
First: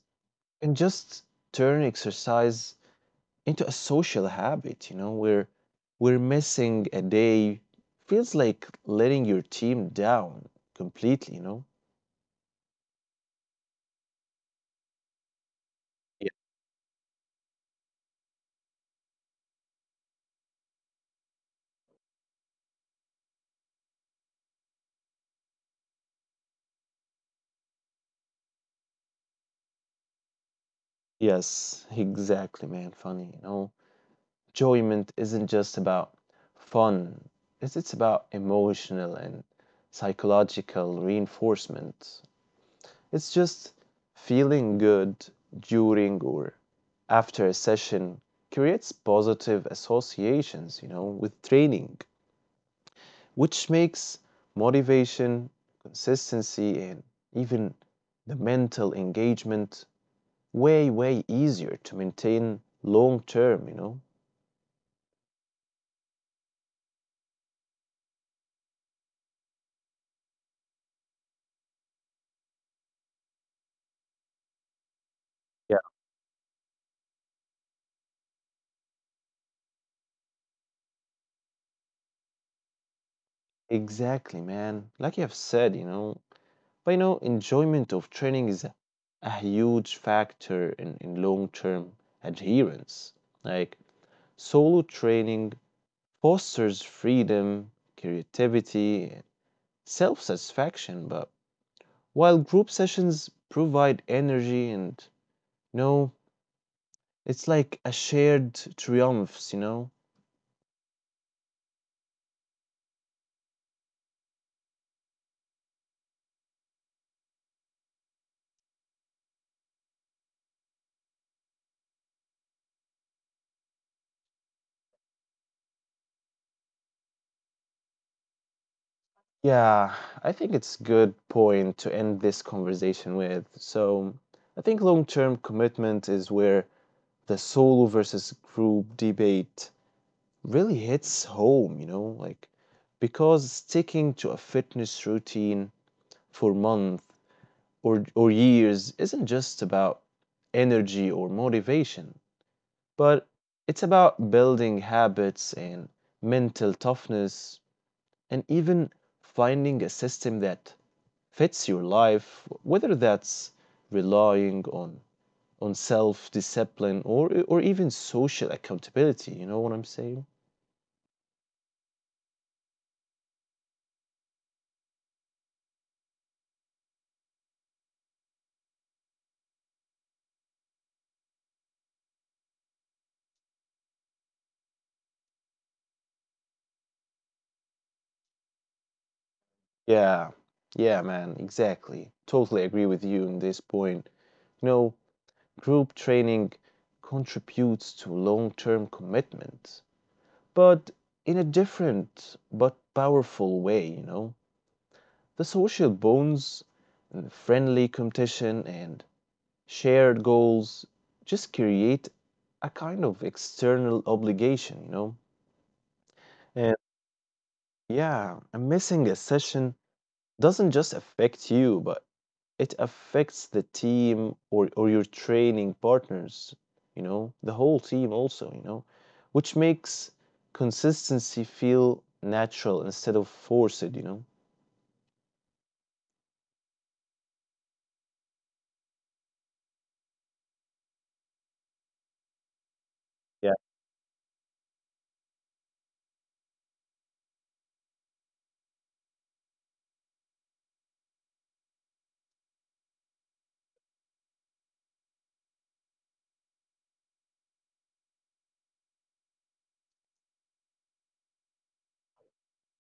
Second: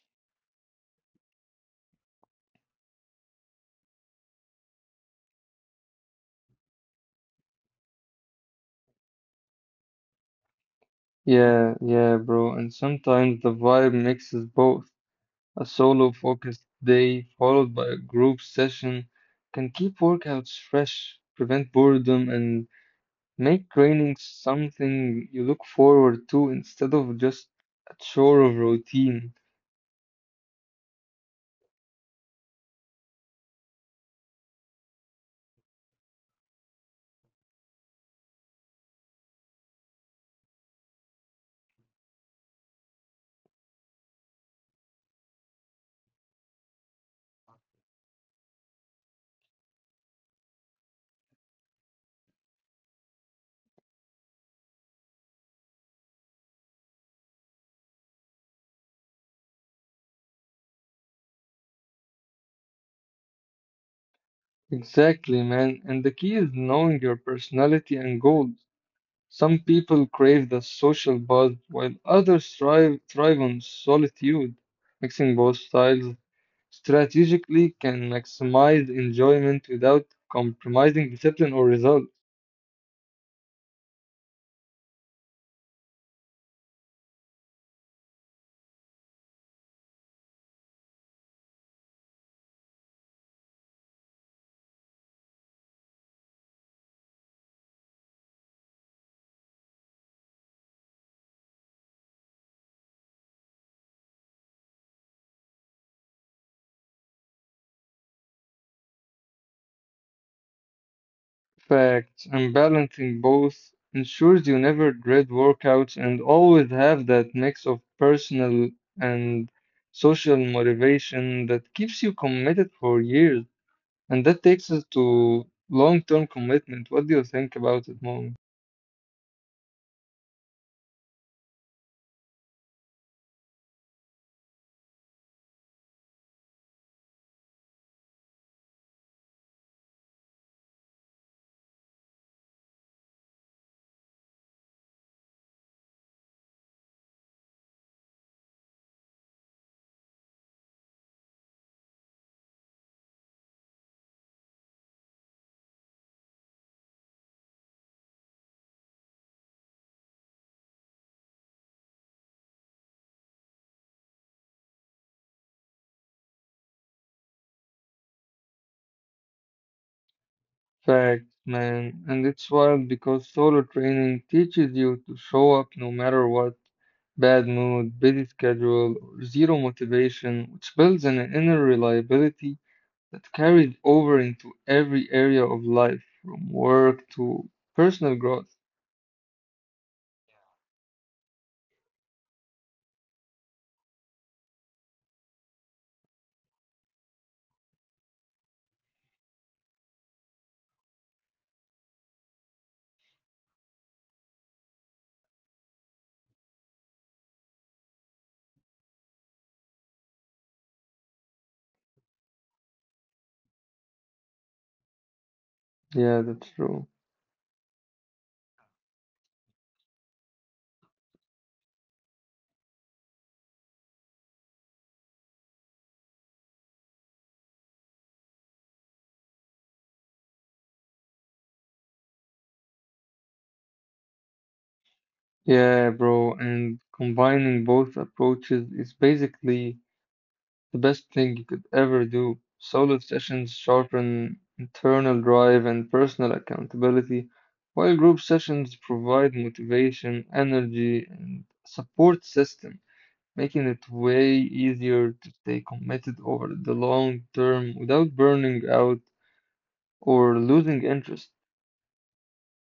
A: can just turn exercise into a social habit, you know, where we're missing a day feels like letting your team down completely, you know?
B: Yeah, yeah, bro. And sometimes the vibe mixes both. A solo
A: Yeah.
B: focused day followed by a group session can keep workouts fresh, prevent boredom, and make training something you look forward to instead of just a chore of routine.
A: Yes, exactly, man. Funny, you know. Enjoyment isn't just about fun. It's about emotional and psychological reinforcement. It's just feeling good during or after a session creates positive associations, you know, with training, which makes motivation, consistency, and even the mental engagement way easier to maintain long term, you know?
B: Exactly, man. And the key is knowing your personality and goals. Some people crave the social buzz, while others thrive on solitude. Mixing both
A: Yeah.
B: styles strategically can maximize enjoyment without compromising discipline or results.
A: Exactly, man. Like you have said, you know, but you know, enjoyment of training is a huge factor in long term adherence. Like solo training fosters freedom, creativity, and self satisfaction, but while group sessions provide energy and you know it's like a shared triumphs, you know.
B: Facts, and balancing both ensures you never dread workouts and always have that mix of personal and social motivation that keeps you committed for years. And that takes us to long-term commitment. What do you think about it, Mom?
A: Yeah, I think it's good point to end this conversation with. So I think long-term commitment is where the solo versus group debate really hits home, you know, like because sticking to a fitness routine for months or years isn't just about energy or motivation. But it's about building habits and mental toughness and even finding a system that fits your life, whether that's relying on self-discipline or even social accountability, you know what I'm saying?
B: Fact, man. And it's wild because solo training teaches you to show up no matter what. Bad mood, busy schedule, or zero motivation, which builds an inner reliability that carries over into every area of life, from work to personal growth.
A: Yeah. Yeah, man, exactly. Totally agree with you on this point. You know, group training contributes to long-term commitment, but in a different but powerful way, you know. The social bonds, and the friendly competition, and shared goals just create a kind of external obligation, you know.
B: Yeah, that's
A: And
B: true.
A: yeah, and missing a session doesn't just affect you, but it affects the team or your training partners, you know, the whole team also, you know, which makes consistency feel natural instead of forced, you know?
B: Yeah, bro. And combining both approaches is basically the best thing you could ever do. Solo
A: Yeah.
B: sessions sharpen internal drive and personal accountability, while group sessions provide motivation, energy, and support system, making it way easier to stay committed over the long term without burning out or losing interest.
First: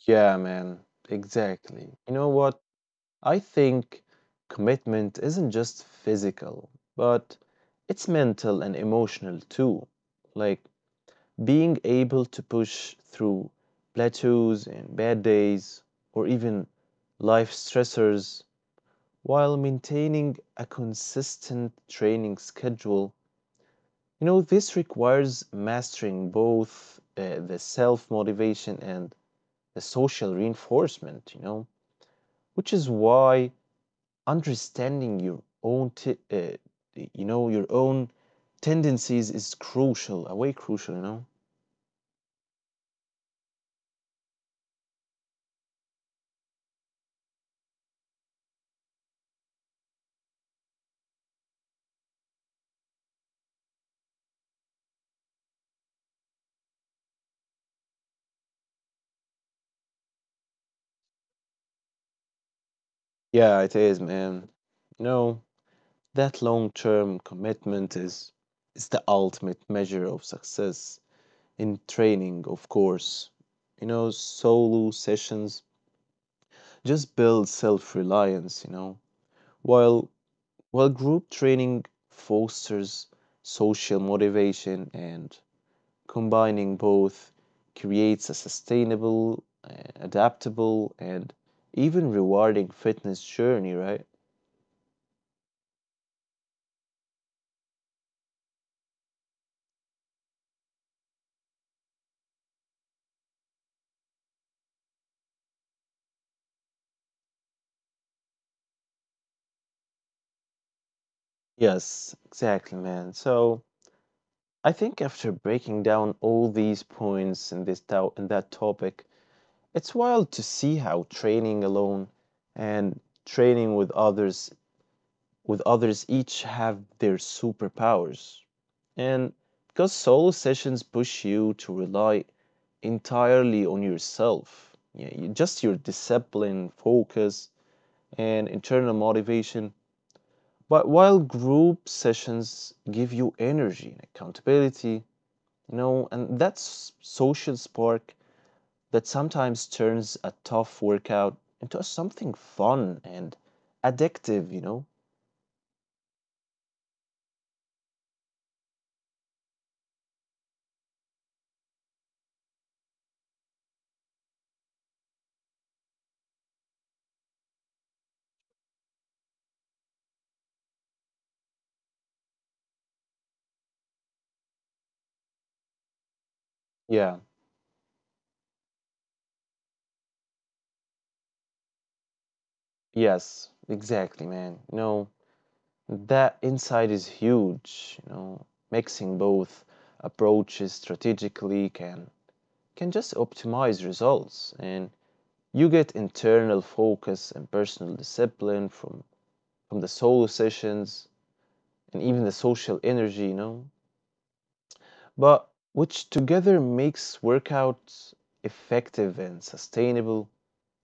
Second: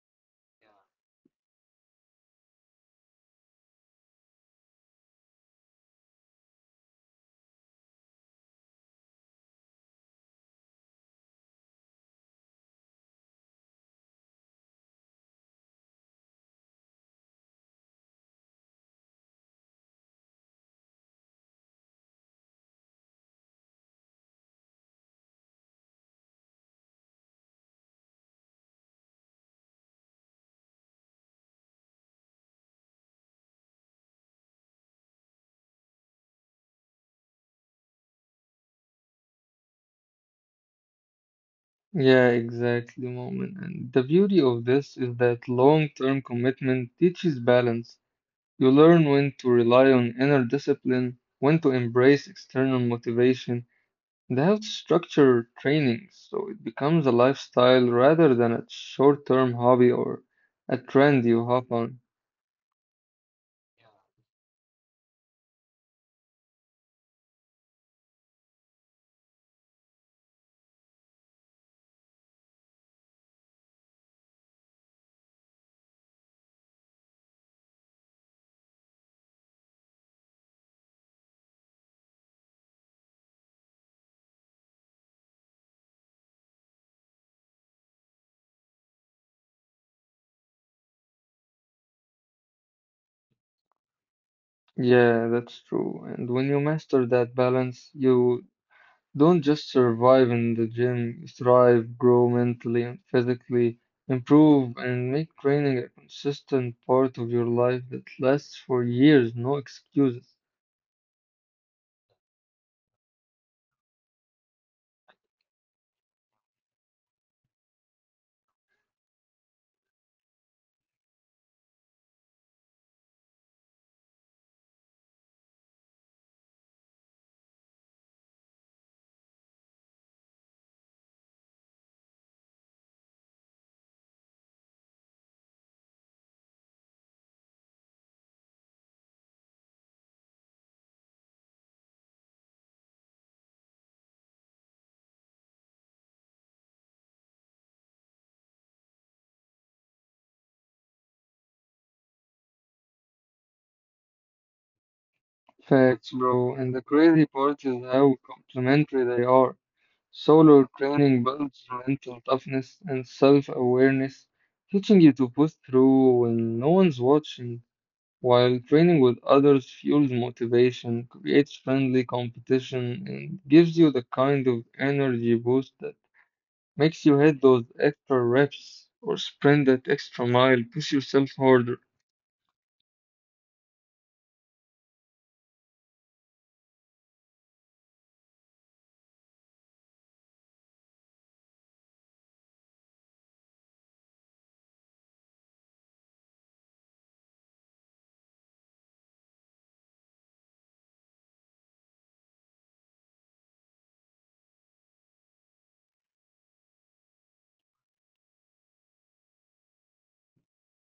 A: Yeah, man. Exactly. You know what? I think commitment isn't just physical, but it's mental and emotional too. Like, being able to push through plateaus and bad days or even life stressors while maintaining a consistent training schedule, you know, this requires mastering both the self motivation and the social reinforcement, you know, which is why understanding your own your own tendencies is crucial, a way crucial, you know.
B: Yeah, exactly, moment. And the beauty of this is that long-term commitment teaches balance. You learn when to rely on inner discipline, when to embrace external motivation, and how to structure training so it becomes a lifestyle rather than a short term hobby or a trend you hop on.
A: Yeah it is, man. You know, that long-term commitment is the ultimate measure of success in training, of course. You know, solo sessions just build self-reliance, you know, while group training fosters social motivation, and combining both creates a sustainable, adaptable, and even rewarding fitness journey, right?
B: Yeah, that's true. And when you master that balance, you don't just survive in the gym, you thrive, grow mentally and physically, improve, and make training a consistent part of your life that lasts for years, no excuses.
A: Yes, exactly, man. So, I think after breaking down all these points in in that topic, it's wild to see how training alone and training with others each have their superpowers. And because solo sessions push you to rely entirely on yourself, yeah, you- just your discipline, focus, and internal motivation. But while group sessions give you energy and accountability, you know, and that s- social spark that sometimes turns a tough workout into something fun and addictive, you know?
B: Facts, bro. And the crazy part is how complementary they are. Solo training builds mental toughness and self-awareness, teaching you to push through when no one's watching, while training with others fuels motivation, creates friendly competition, and gives you the kind of energy boost that makes you
A: Yeah,
B: hit those extra reps or sprint that extra mile, push yourself harder.
A: yes, exactly, man. You know, that insight is huge, you know. Mixing both approaches strategically can just optimize results and you get internal focus and personal discipline from the solo sessions and even the social energy, you know? But which together makes workouts effective and sustainable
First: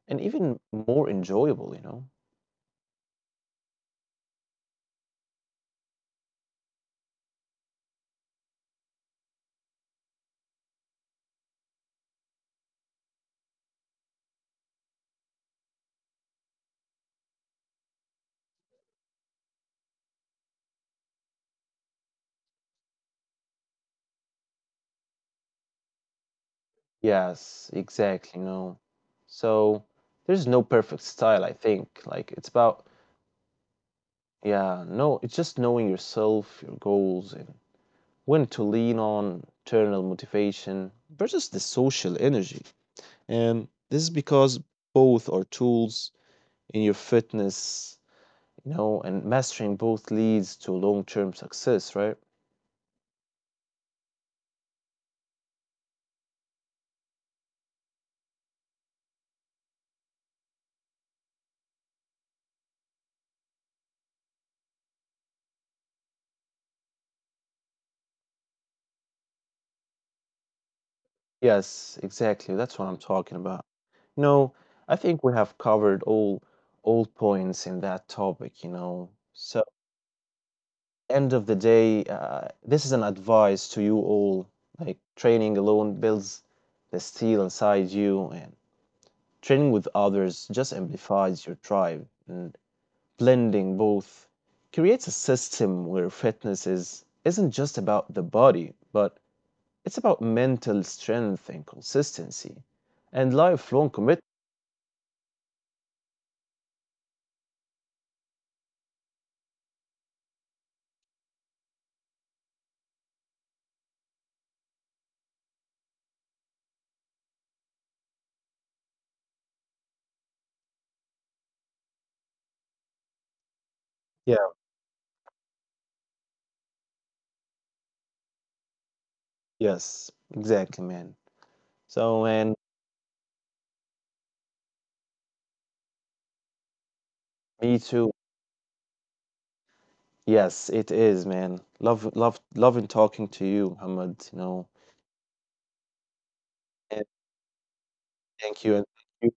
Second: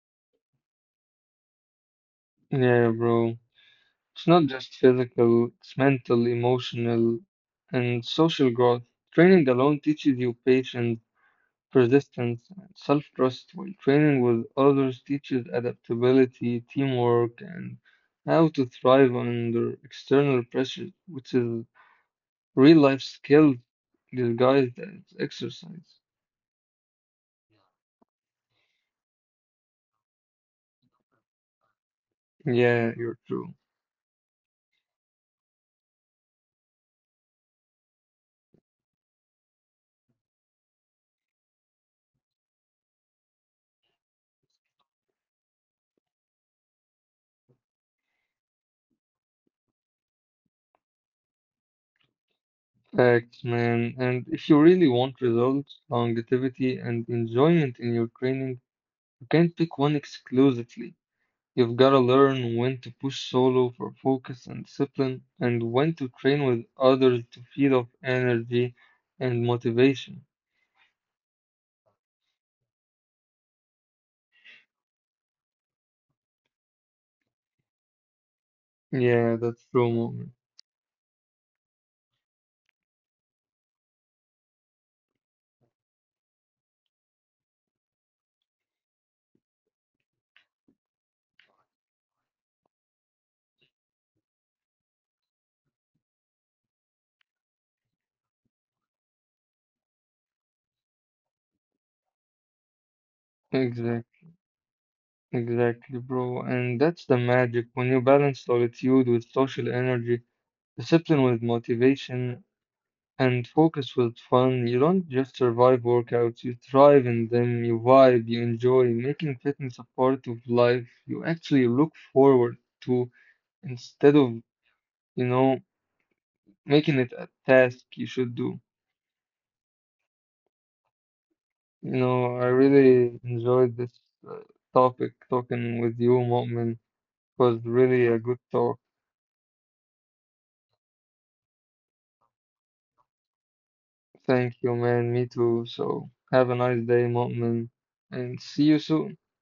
A: and even more enjoyable, you know?
B: Yeah, bro. It's not just physical, it's mental, emotional, and social growth. Training alone teaches you patience, persistence, and self trust, while training with others teaches adaptability, teamwork, and how to thrive under external pressure, which is real life skills disguised as exercise.
A: Yes, exactly, no. So there's no perfect style, I think. Like it's about
B: Yeah, you're true.
A: yeah, no, it's just knowing yourself, your goals, and when to lean on internal motivation versus the social energy. And this is because both are tools in your fitness, you know, and mastering both leads to long-term success, right?
B: Facts, man. And if you really want results, longevity, and enjoyment in your training, you can't pick one exclusively. You've gotta learn when to push solo for focus and discipline, and when to train with others to feed off energy and motivation.
A: Yes, exactly. That's what I'm talking about. No, I think we have covered all points in that topic, you know.
B: Yeah, that's
A: So,
B: true, moment.
A: end of the day, this is an advice to you all. Like training alone builds the steel inside you, and training with others just amplifies your drive. And blending both creates a system where fitness is isn't just about the body, but it's about mental strength and consistency and lifelong commitment.
B: Exactly, exactly, bro. And that's the magic when you balance solitude with social energy, discipline with motivation, and focus with fun. You don't just survive workouts, you thrive in them, you vibe, you enjoy, making fitness a part of life you actually look forward to instead of,
A: Yeah,
B: you know, making it a task you should do.
A: yes, exactly, man.
B: You
A: So,
B: know, I
A: man,
B: really enjoyed this uh, topic talking with you, Mu'min. It was
A: me
B: really
A: too.
B: a good talk.
A: Yes, it is, man. Loving talking to you, Muhammad. You
B: Thank
A: know,
B: you, man. Me too. So have a nice day,
A: and
B: Mu'min, and see
A: thank
B: you
A: you, and
B: soon.
A: thank you.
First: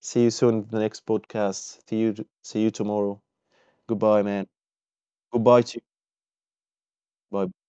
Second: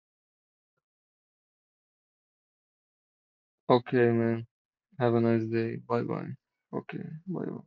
A: See you soon in the next podcast. See you tomorrow.
B: Okay,
A: Goodbye, man.
B: man. Have a nice
A: Goodbye to
B: day.
A: you.
B: Bye bye. Okay. Bye
A: Bye.
B: bye.